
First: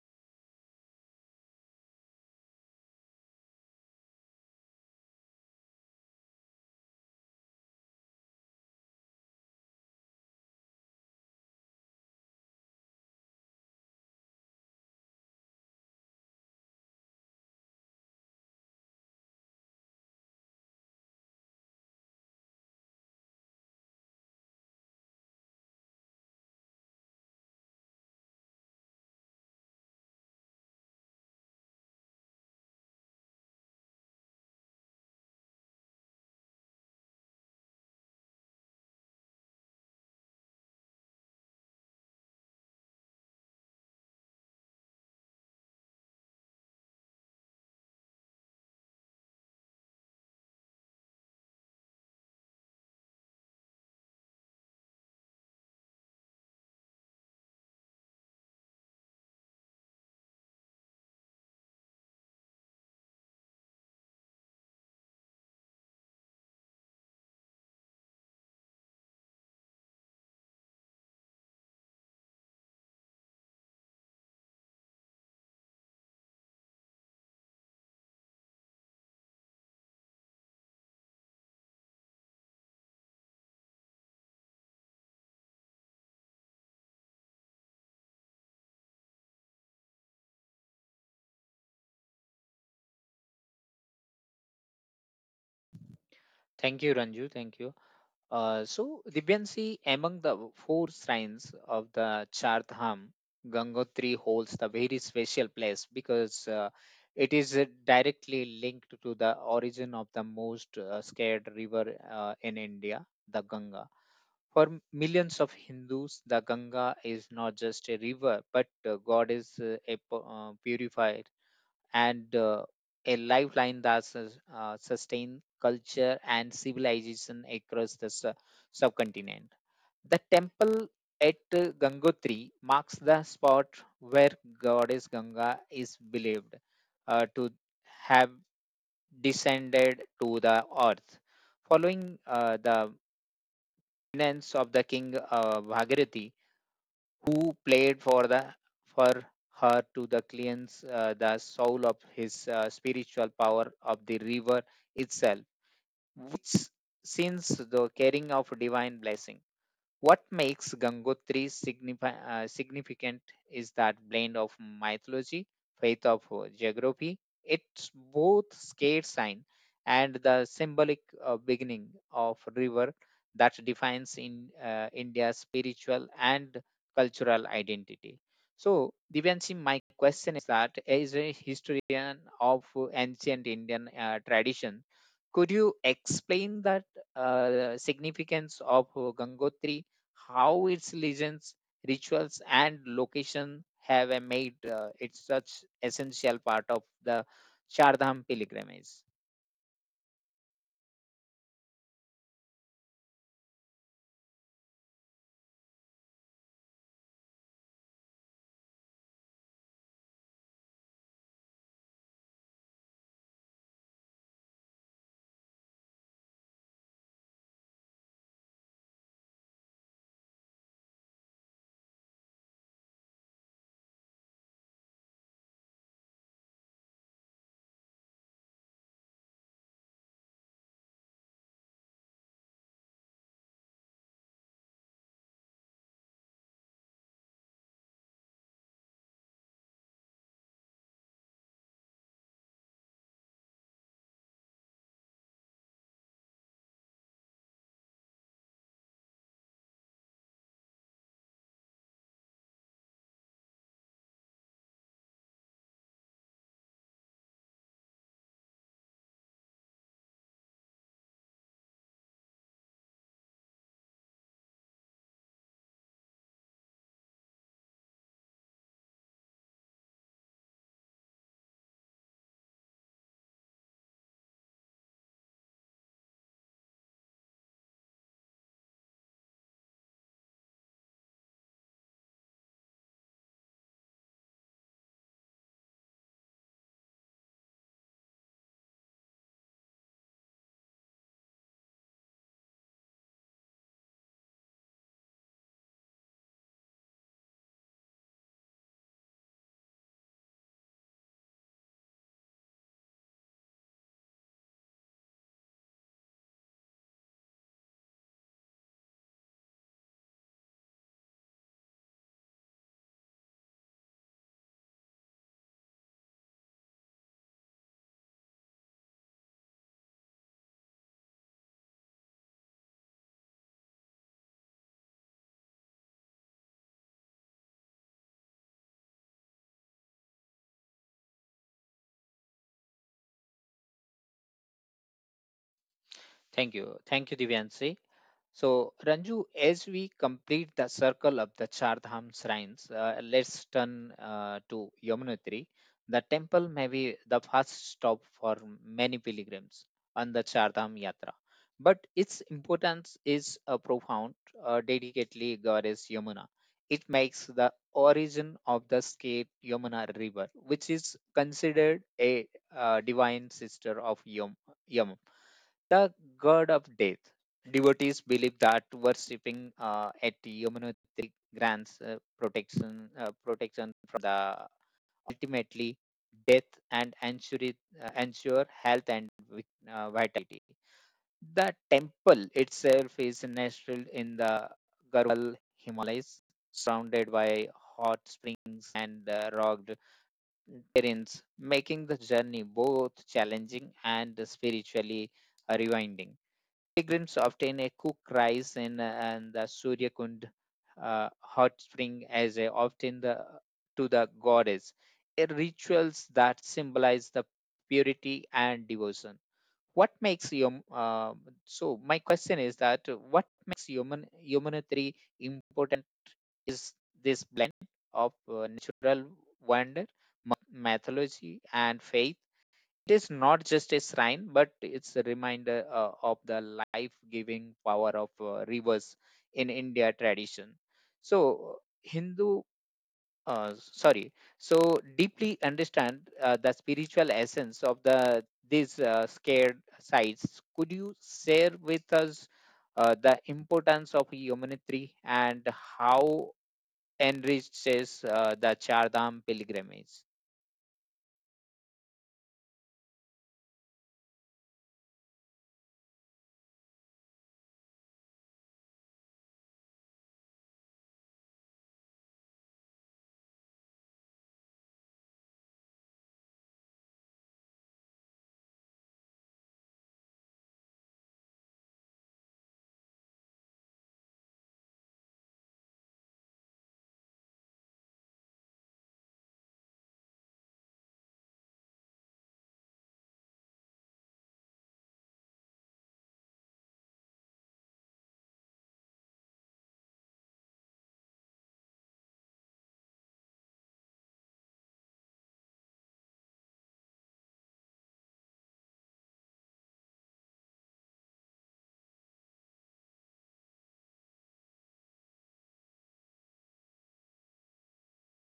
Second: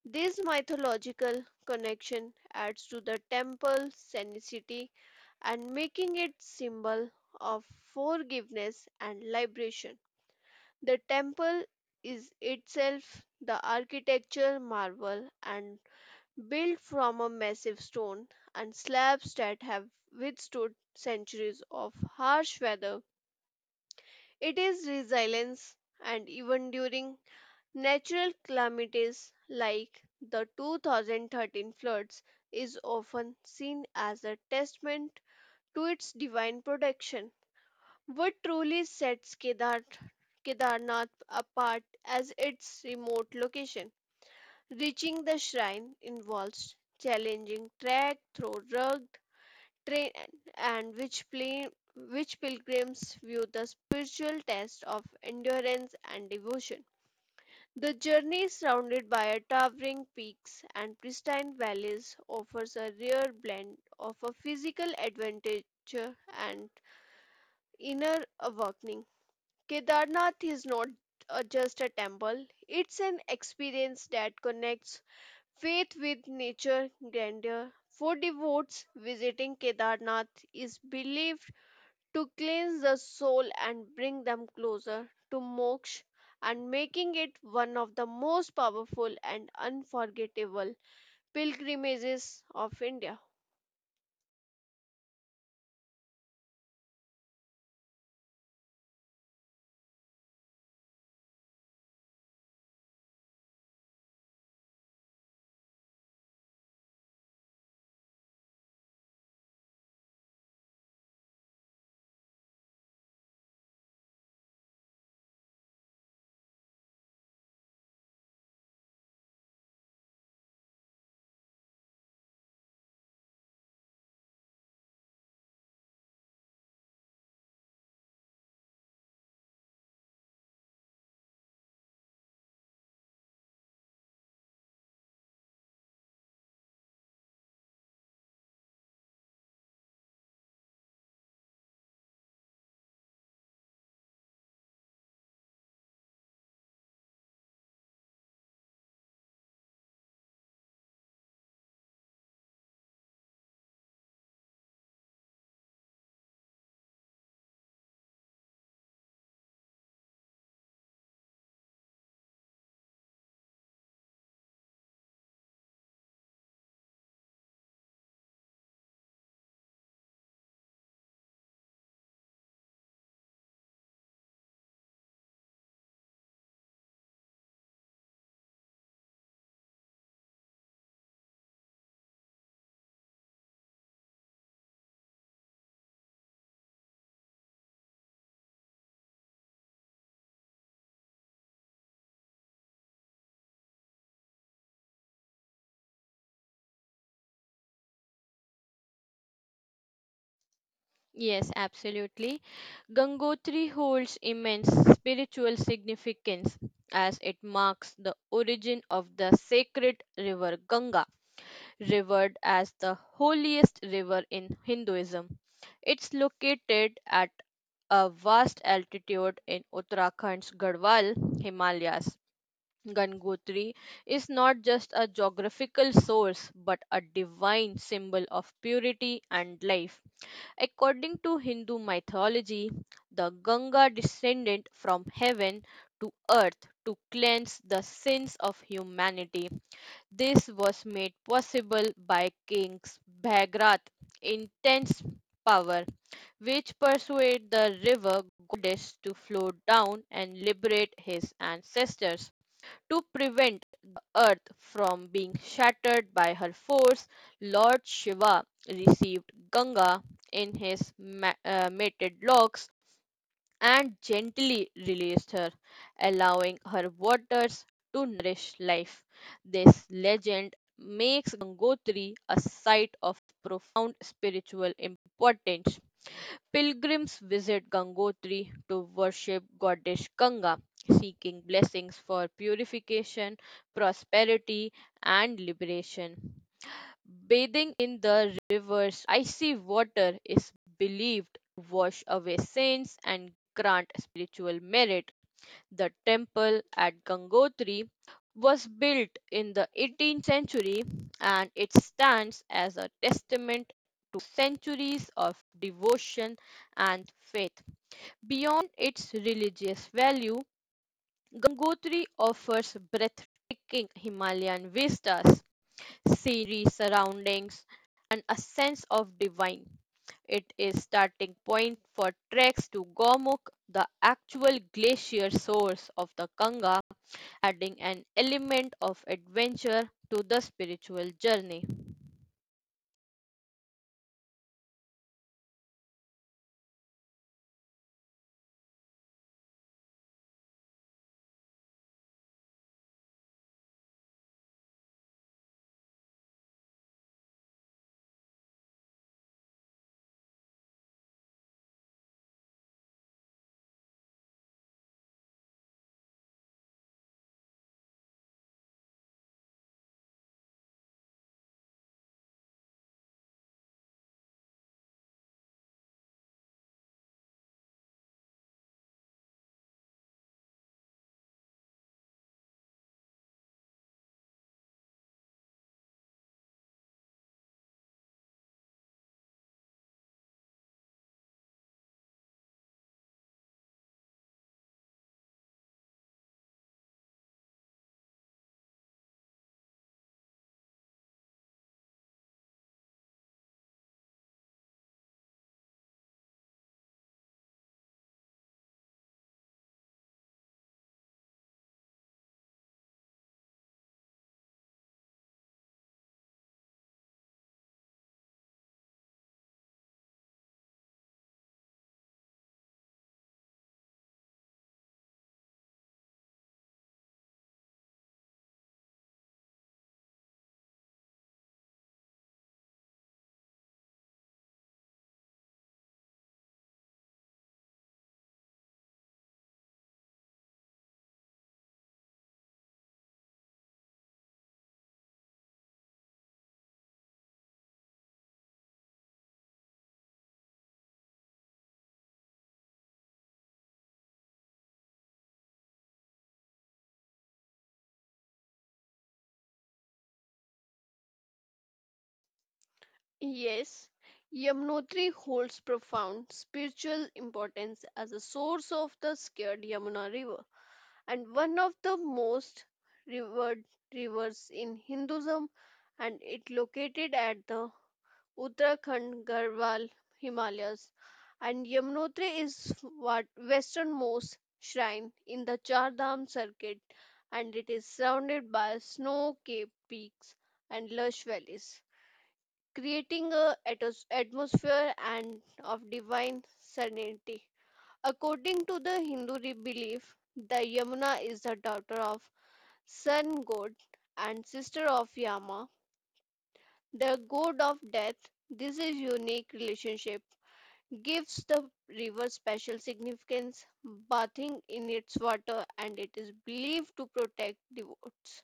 This mythological connection adds to the temple's sanctity and making it symbol of forgiveness and liberation. The temple is itself the architecture marvel and built from a massive stone and slabs that have withstood centuries of harsh weather. It is resilience and even during natural calamities like the 2013 floods is often seen as a testament to its divine protection. What truly sets Kedarnath apart as its remote location? Reaching the shrine involves challenging trek through rugged terrain and which plane which pilgrims view the spiritual test of endurance and devotion. The journey surrounded by towering peaks and pristine valleys offers a rare blend of a physical adventure and inner awakening. Kedarnath is not just a temple, it's an experience that connects faith with nature grandeur. For devotees, visiting Kedarnath is believed to cleanse the soul and bring them closer to moksha and making it one of the most powerful and unforgettable pilgrimages of India.
Thank you, Ranju. Thank you. So, Divyansi, among the four shrines of the Char Dham, Gangotri holds the very special place because it is directly linked to the origin of the most scared river in India, the Ganga. For millions of Hindus, the Ganga is not just a river, but God is a purifier and a lifeline that sustains culture and civilization across the subcontinent. The temple at Gangotri marks the spot where Goddess Ganga is believed to have descended to the earth. Following the finance of the king Bhagirathi, who played for the for her to the cleanse the soul of his spiritual power of the river itself, which since the carrying of divine blessing. What makes Gangotri significant is that blend of mythology, faith of geography. It's both scared sign and the symbolic beginning of river that defines in India's spiritual and cultural identity. So, Divyanshi, my question is that as a historian of ancient Indian tradition, could you explain that significance of Gangotri, how its legends, rituals, and location have made it such essential part of the Chardham pilgrimage.
Yes, absolutely. Gangotri holds immense spiritual significance as it marks the origin of the sacred river Ganga, revered as the holiest river in Hinduism. It's located at a vast altitude in Uttarakhand's Garhwal Himalayas. Gangotri is not just a geographical source but a divine symbol of purity and life. According to Hindu mythology, the Ganga descended from heaven to earth to cleanse the sins of humanity. This was made possible by King Bhagrath's intense power, which persuaded the river goddess to flow down and liberate his ancestors. To prevent the earth from being shattered by her force, Lord Shiva received Ganga in his mated locks and gently released her, allowing her waters to nourish life. This legend makes Gangotri a site of profound spiritual importance. Pilgrims visit Gangotri to worship goddess Ganga, seeking blessings for purification, prosperity, and liberation. Bathing in the river's icy water is believed to wash away sins and grant spiritual merit. The temple at Gangotri was built in the 18th century, and it stands as a testament to centuries of devotion and faith. Beyond its religious value, Gangotri offers breathtaking Himalayan vistas, scenery surroundings, and a sense of divine. It is starting point for treks to Gomukh, the actual glacier source of the Ganga, adding an element of adventure to the spiritual journey.
Thank you. Thank you, Divyanshi. So, Ranju, as we complete the circle of the Chardham shrines, let's turn to Yamunotri. The temple may be the first stop for many pilgrims on the Chardham Yatra, but its importance is profound, dedicatedly goddess Yamuna. It makes the origin of the state Yamuna River, which is considered a divine sister of Yamuna, the god of death. Devotees believe that worshipping at Yamunotri grants protection from the ultimately death and ensure health and vitality. The temple itself is nestled in the Garhwal Himalayas, surrounded by hot springs and rugged terrains, making the journey both challenging and spiritually rewinding. Pilgrims obtain a cook rice in and the Suryakund hot spring as a often the to the goddess, a rituals that symbolize the purity and devotion. What makes yom? So, my question is that what makes Yamunotri important is this blend of natural wonder, mythology, and faith. It is not just a shrine, but it's a reminder of the life giving power of rivers in India tradition. So, Hindu, sorry, so deeply understand the spiritual essence of the these scared sites. Could you share with us the importance of humanity and how enriches the Chardham pilgrimage?
Yes, Yamunotri holds profound spiritual importance as a source of the sacred Yamuna River and one of the most revered rivers in Hinduism, and it located at the Uttarakhand, Garhwal, Himalayas, and Yamunotri is what westernmost shrine in the Char Dham circuit, and it is surrounded by snow-capped peaks and lush valleys, creating a atmosphere and of divine serenity. According to the Hindu belief, the Yamuna is the daughter of sun god and sister of Yama, the god of death. This is unique relationship gives the river special significance, bathing in its water, and it is believed to protect devotees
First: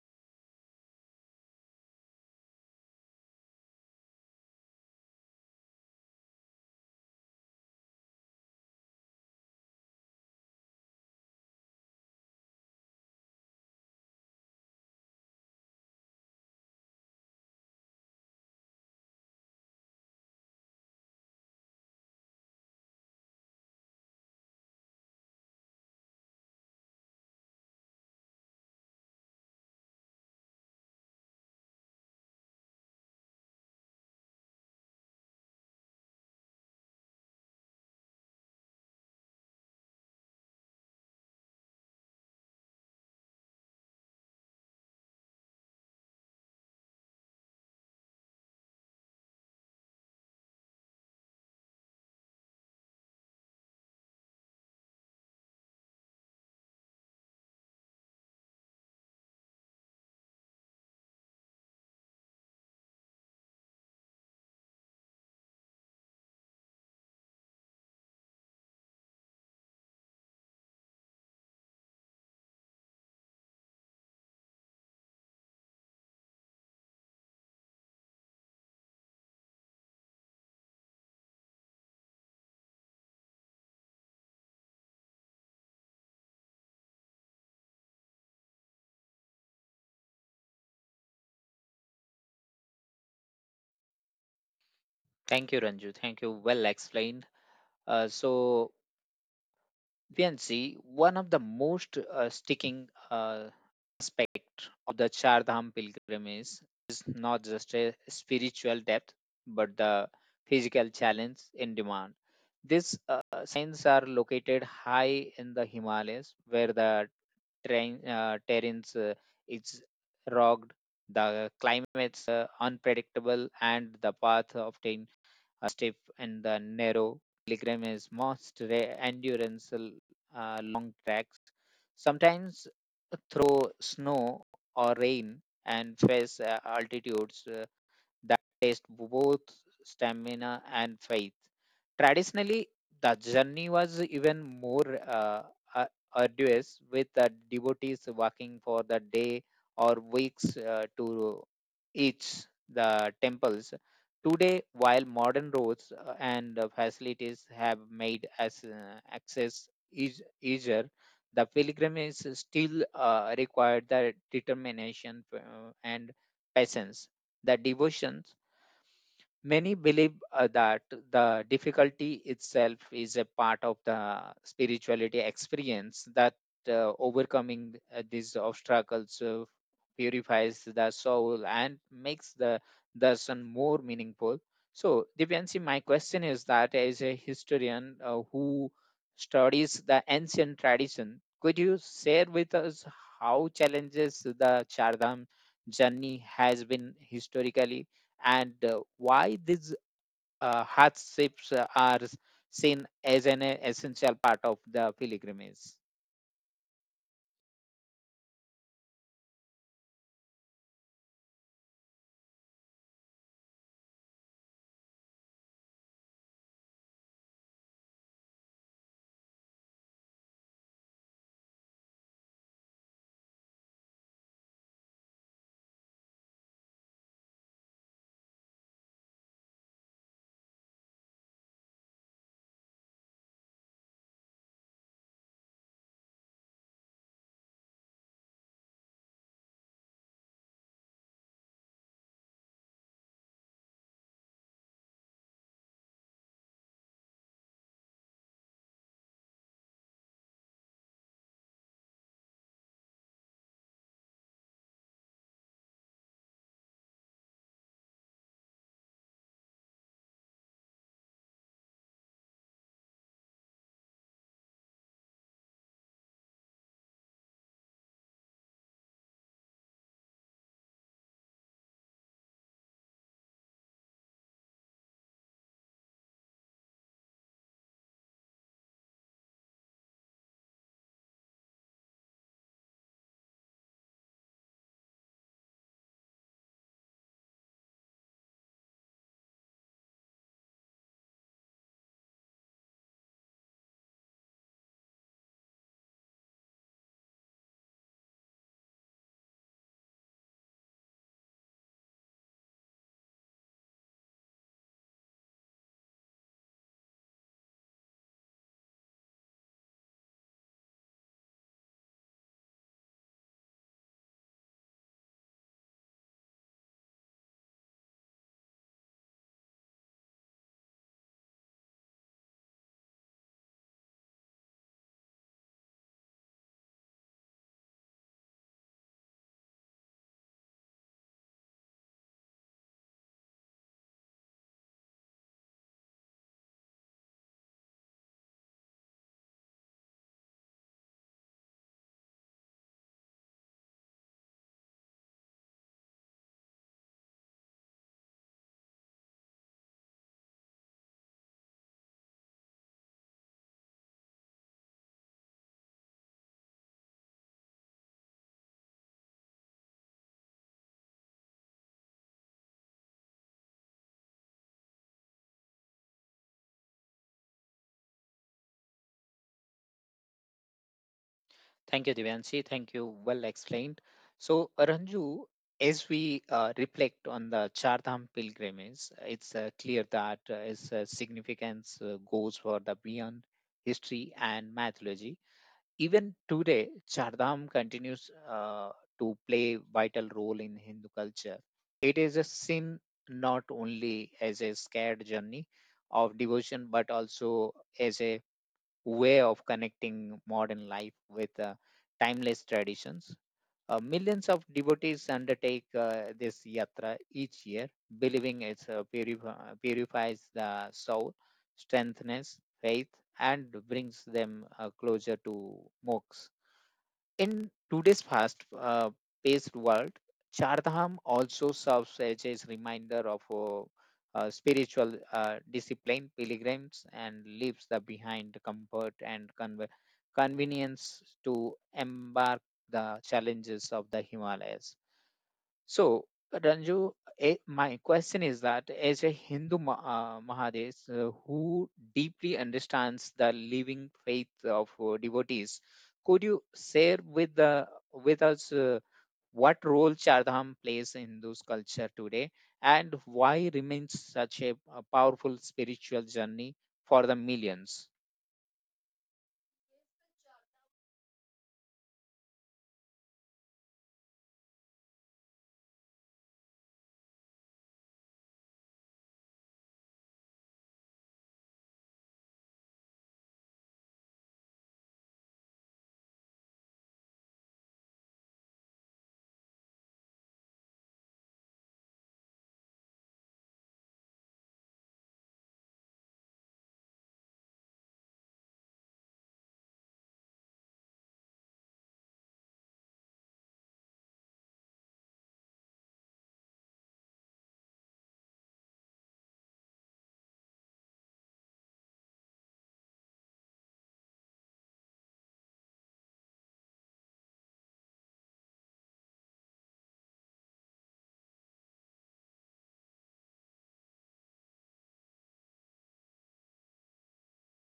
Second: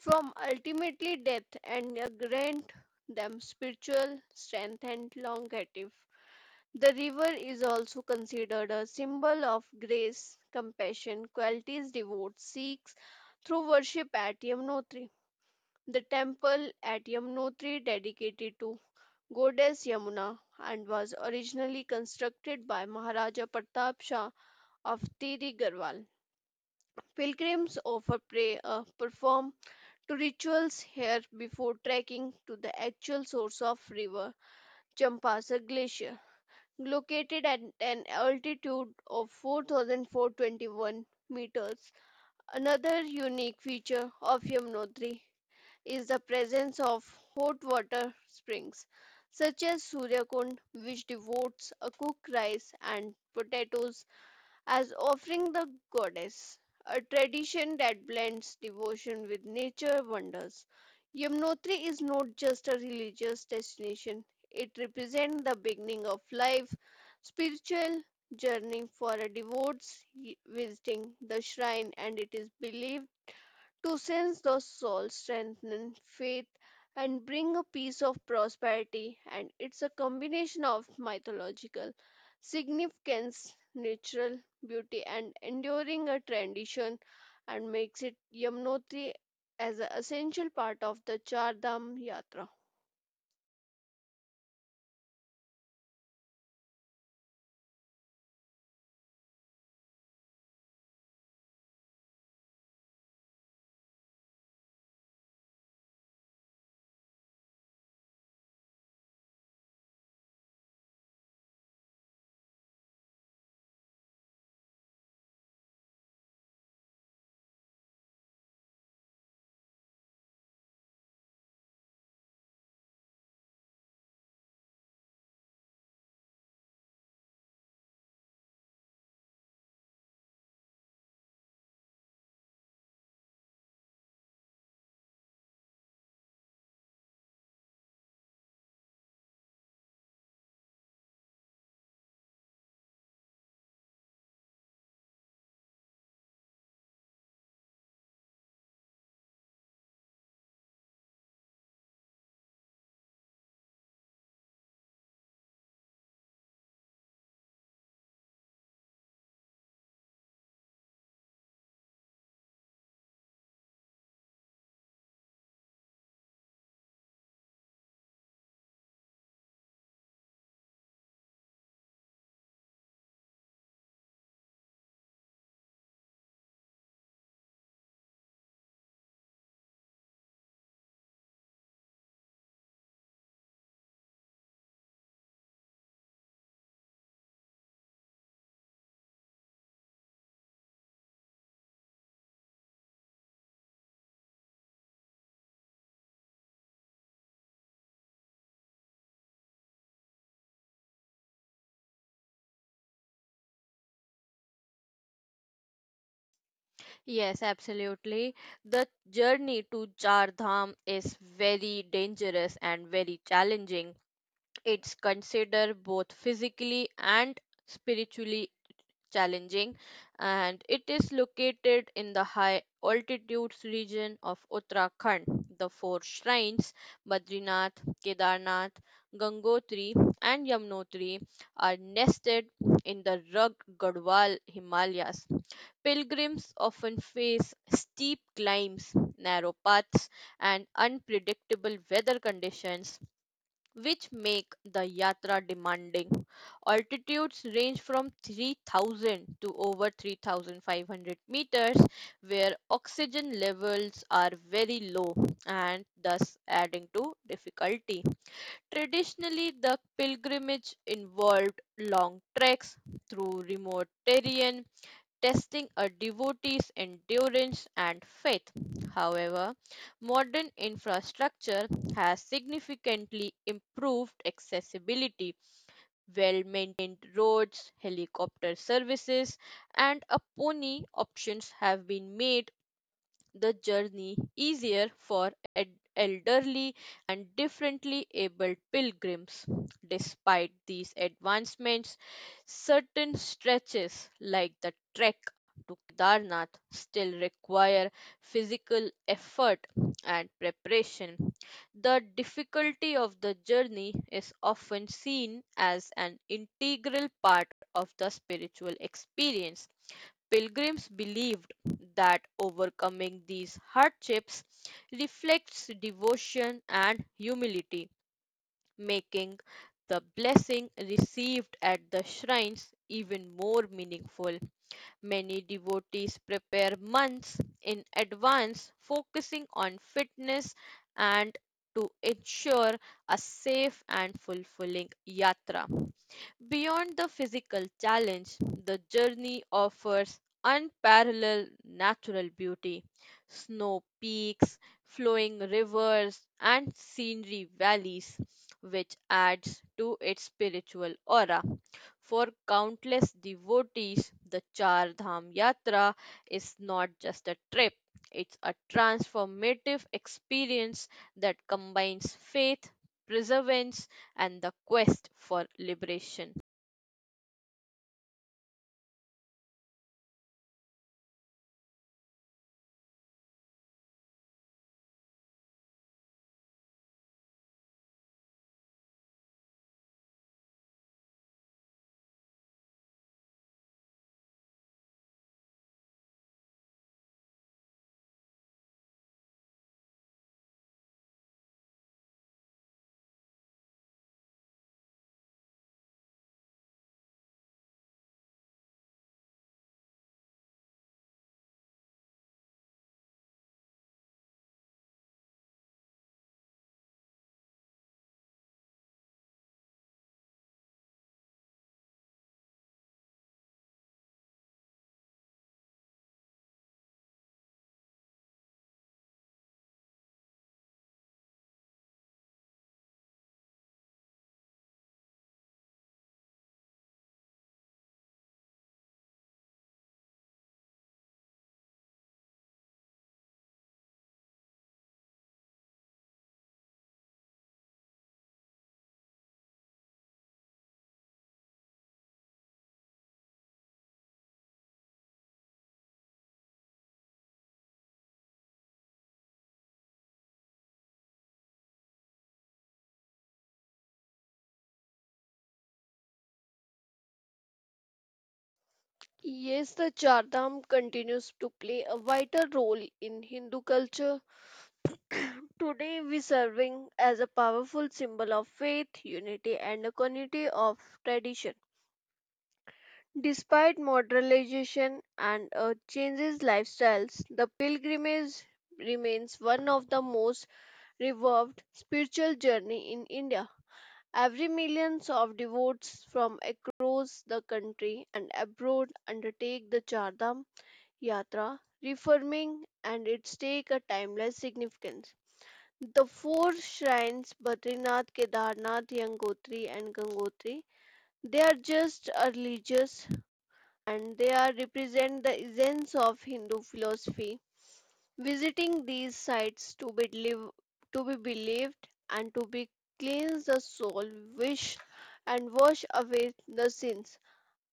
from ultimately death and grant them spiritual strength and longevity. The river is also considered a symbol of grace, compassion, qualities devotees seeks through worship at Yamunotri. The temple at Yamunotri, dedicated to Goddess Yamuna and was originally constructed by Maharaja Pratap Shah of Tiri Garhwal. Pilgrims offer perform to rituals here before trekking to the actual source of river Champasar Glacier, located at an altitude of 4,421 meters. Another unique feature of Yamunotri is the presence of hot water springs such as Suryakund, which devotes a cooked rice and potatoes as offering the goddess, a tradition that blends devotion with nature wonders. Yamunotri is not just a religious destination, it represents the beginning of life, spiritual journey for a devotees visiting the shrine, and it is believed to sense those souls strengthen faith and bring a piece of prosperity, and it's a combination of mythological significance natural beauty and enduring a tradition and makes it Yamunotri as an essential part of the Char Dham yatra.
Thank you, Ranju. Thank you. Well explained. So, Vyansi, one of the most sticking aspect of the Char Dham pilgrimage is not just a spiritual depth, but the physical challenge in demand. These signs are located high in the Himalayas, where the terrains is rugged, the climates unpredictable, and the path often stiff and the narrow. Telegram is most endurance long tracks, sometimes through snow or rain and face altitudes that test both stamina and faith. Traditionally, the journey was even more uh, arduous, with the devotees walking for the day or weeks to each the temples. Today, while modern roads and facilities have made as, access easier, the pilgrimage still required the determination and patience the devotions. Many believe that the difficulty itself is a part of the spirituality experience, that overcoming these obstacles purifies the soul and makes the darshan more meaningful. So, Divyanshi, my question is that as a historian who studies the ancient tradition, could you share with us how challenges the Chardam journey has been historically, and why these hardships are seen as an essential part of the pilgrimage.
Yes, absolutely. The journey to Char Dham is very dangerous and very challenging. It's considered both physically and spiritually challenging, and it is located in the high altitudes region of Uttarakhand. The four shrines Badrinath, Kedarnath, Gangotri, and Yamunotri are nested in the rugged Gadwal Himalayas. Pilgrims often face steep climbs, narrow paths, and unpredictable weather conditions, which make the yatra demanding. Altitudes range from 3000 to over 3500 meters, where oxygen levels are very low, and thus adding to difficulty. Traditionally, the pilgrimage involved long treks through remote terrain, testing a devotee's endurance and faith. However, modern infrastructure has significantly improved accessibility. Well maintained roads, helicopter services, and a pony options have been made the journey easier for elderly and differently abled pilgrims. Despite these advancements, certain stretches like the trek to Kedarnath still require physical effort and preparation. The difficulty of the journey is often seen as an integral part of the spiritual experience. Pilgrims believed that overcoming these hardships reflects devotion and humility, making the blessing received at the shrines even more meaningful. Many devotees prepare months in advance, focusing on fitness and to ensure a safe and fulfilling yatra. Beyond the physical challenge, the journey offers unparalleled natural beauty. Snow peaks, flowing rivers, and scenery valleys, which adds to its spiritual aura. For countless devotees, the Char Dham Yatra is not just a trip, it's a transformative experience that combines faith, perseverance, and the quest for liberation.
Thank you, Divyanshi. Thank you. Well explained. So, Ranju, as we reflect on the Chardham pilgrimage, it's clear that its significance goes for the beyond history and mythology. Even today, Chardham continues to play vital role in Hindu culture. It is a sin, not only as a scared journey of devotion, but also as a way of connecting modern life with timeless traditions. Millions of devotees undertake this yatra each year, believing it purifies the soul, strengthens faith, and brings them closer to moksha. In today's fast paced world, Chardham also serves as a reminder of spiritual discipline. Pilgrims and leaves the behind comfort and convenience to embark the challenges of the Himalayas. So, Ranju, my question is that as a Hindu Mahadev who deeply understands the living faith of devotees, could you share with the with us what role Chardham plays in Hindu's culture today and why remains such a powerful spiritual journey for the millions?
Yes, the Chardham continues to play a vital role in Hindu culture. Today, we serving as a powerful symbol of faith, unity, and a continuity of tradition. Despite modernization and changes lifestyles, the pilgrimage remains one of the most revered spiritual journey in India. Every millions of devotees from across the country and abroad undertake the Chardham Yatra, reforming and its take a timeless significance. The four shrines Badrinath, Kedarnath, Yangotri and Gangotri, they are just a religious and they are represent the essence of Hindu philosophy. Visiting these sites to be live, to be believed and to be cleanse the soul, wish and wash away the sins,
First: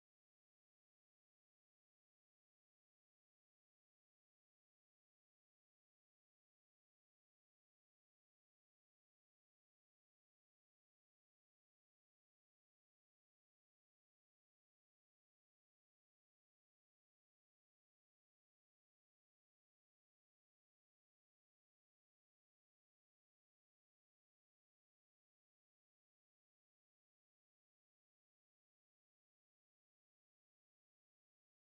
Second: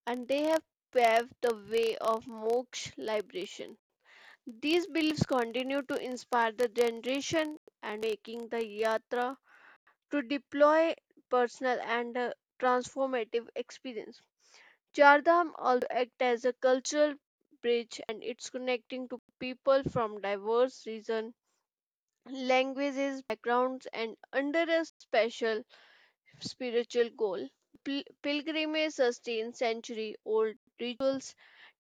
and they have paved the way of moksha liberation. These beliefs continue to inspire the generation and making the yatra to deploy personal and transformative experience. Chardham also act as a cultural bridge, and it's connecting to people from diverse regions, languages, backgrounds, and under a special spiritual goal. Pilgrimage sustains century old rituals,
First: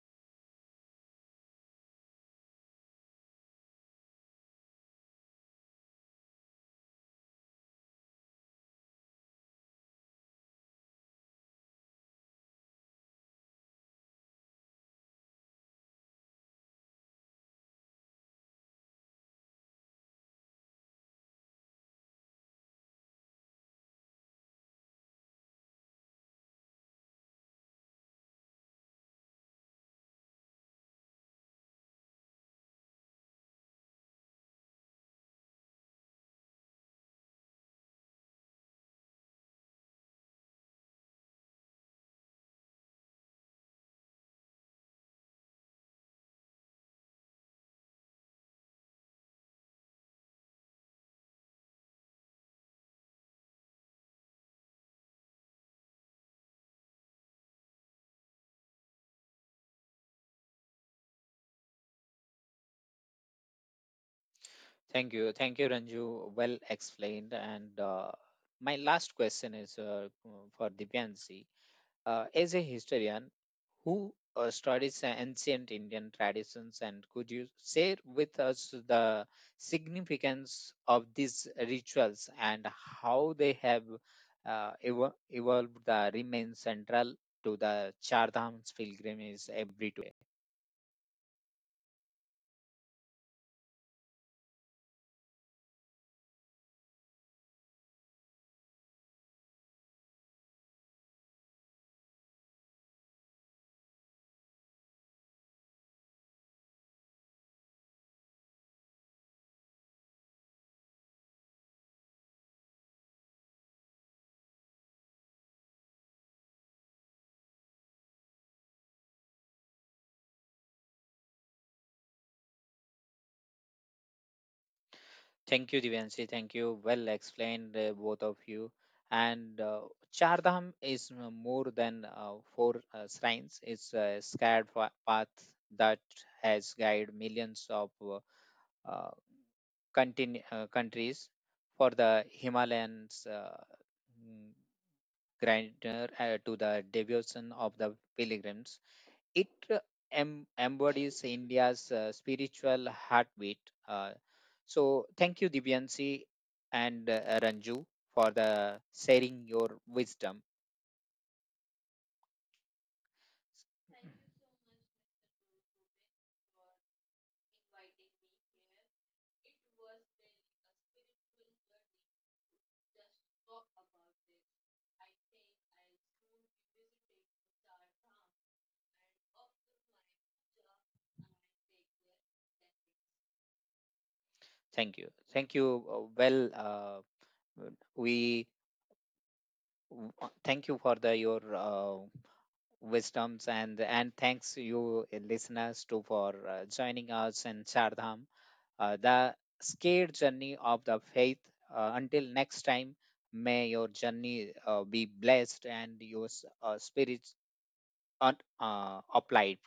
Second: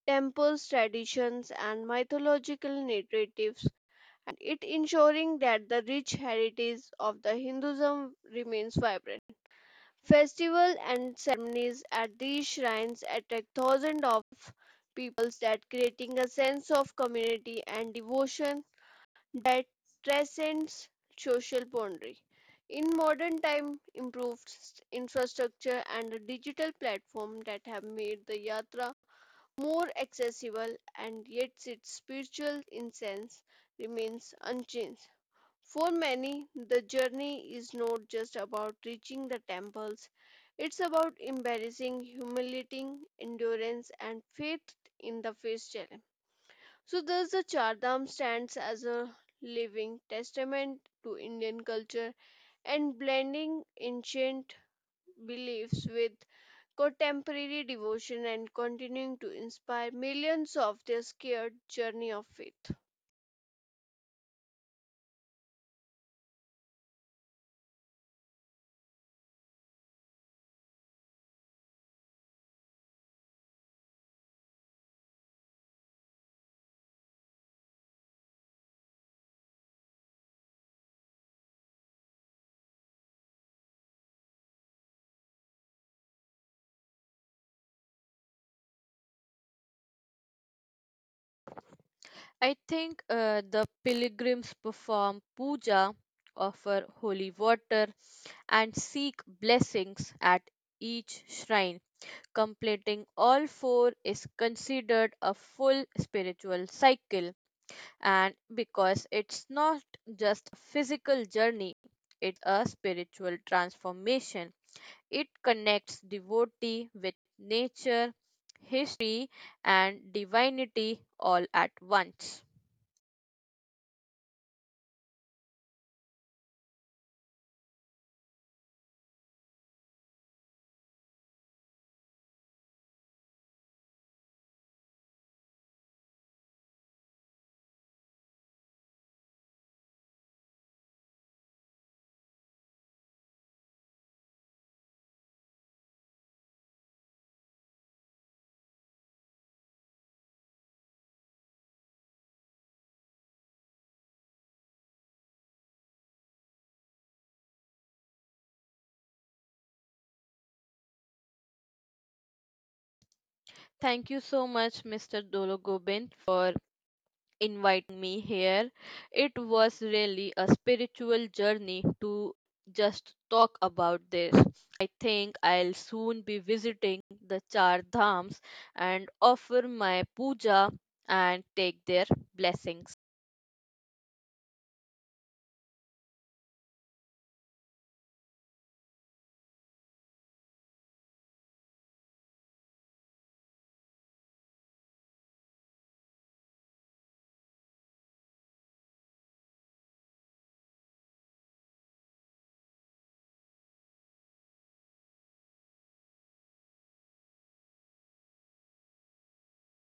temples, traditions, and mythological narratives, and it ensuring that the rich heritage of the Hinduism remains vibrant. Festival and ceremonies at these shrines attract thousands of peoples that creating a sense of community and devotion that transcends social boundary. In modern time, improved infrastructure and a digital platform that have made the yatra more accessible, and yet its spiritual essence remains unchanged. For many, the journey is not just about reaching the temples, it's about embracing humility, endurance, and faith in the face challenge. So thus the Char Dham stands as a living testament to Indian culture and blending ancient beliefs with contemporary devotion and continuing to inspire millions of their scared journey of faith.
Thank you, Ranju. Well explained. And my last question is for Divyansi. As a historian who studies ancient Indian traditions, and could you share with us the significance of these rituals and how they have evolved the remain central to the Char Dhams pilgrimage every today?
I think the pilgrims perform puja, offer holy water, and seek blessings at each shrine. Completing all four is considered a full spiritual cycle, and because it's not just a physical journey, it's a spiritual transformation. It connects devotee with nature, history, and divinity all at once.
Thank you, Divyanshi. Thank you. Well explained, both of you. And Char Dham is more than four shrines. It's a scared path that has guided millions of uh, countries for the Himalayans mm, grandeur to the devotion of the pilgrims. It embodies India's spiritual heartbeat. Uh, so, thank you, Divyansi and Ranju, for the sharing your wisdom.
Thank you so much Mr. Dolo Gobind for inviting me here. It was really a spiritual journey to just talk about this. I think I'll soon be visiting the Char Dhams and offer my puja and take their blessings.
Thank you. Thank you. Well, we thank you for the your wisdoms and thanks you listeners too for joining us in Chardham, the scared journey of the faith. Until next time, may your journey be blessed and your spirits applied.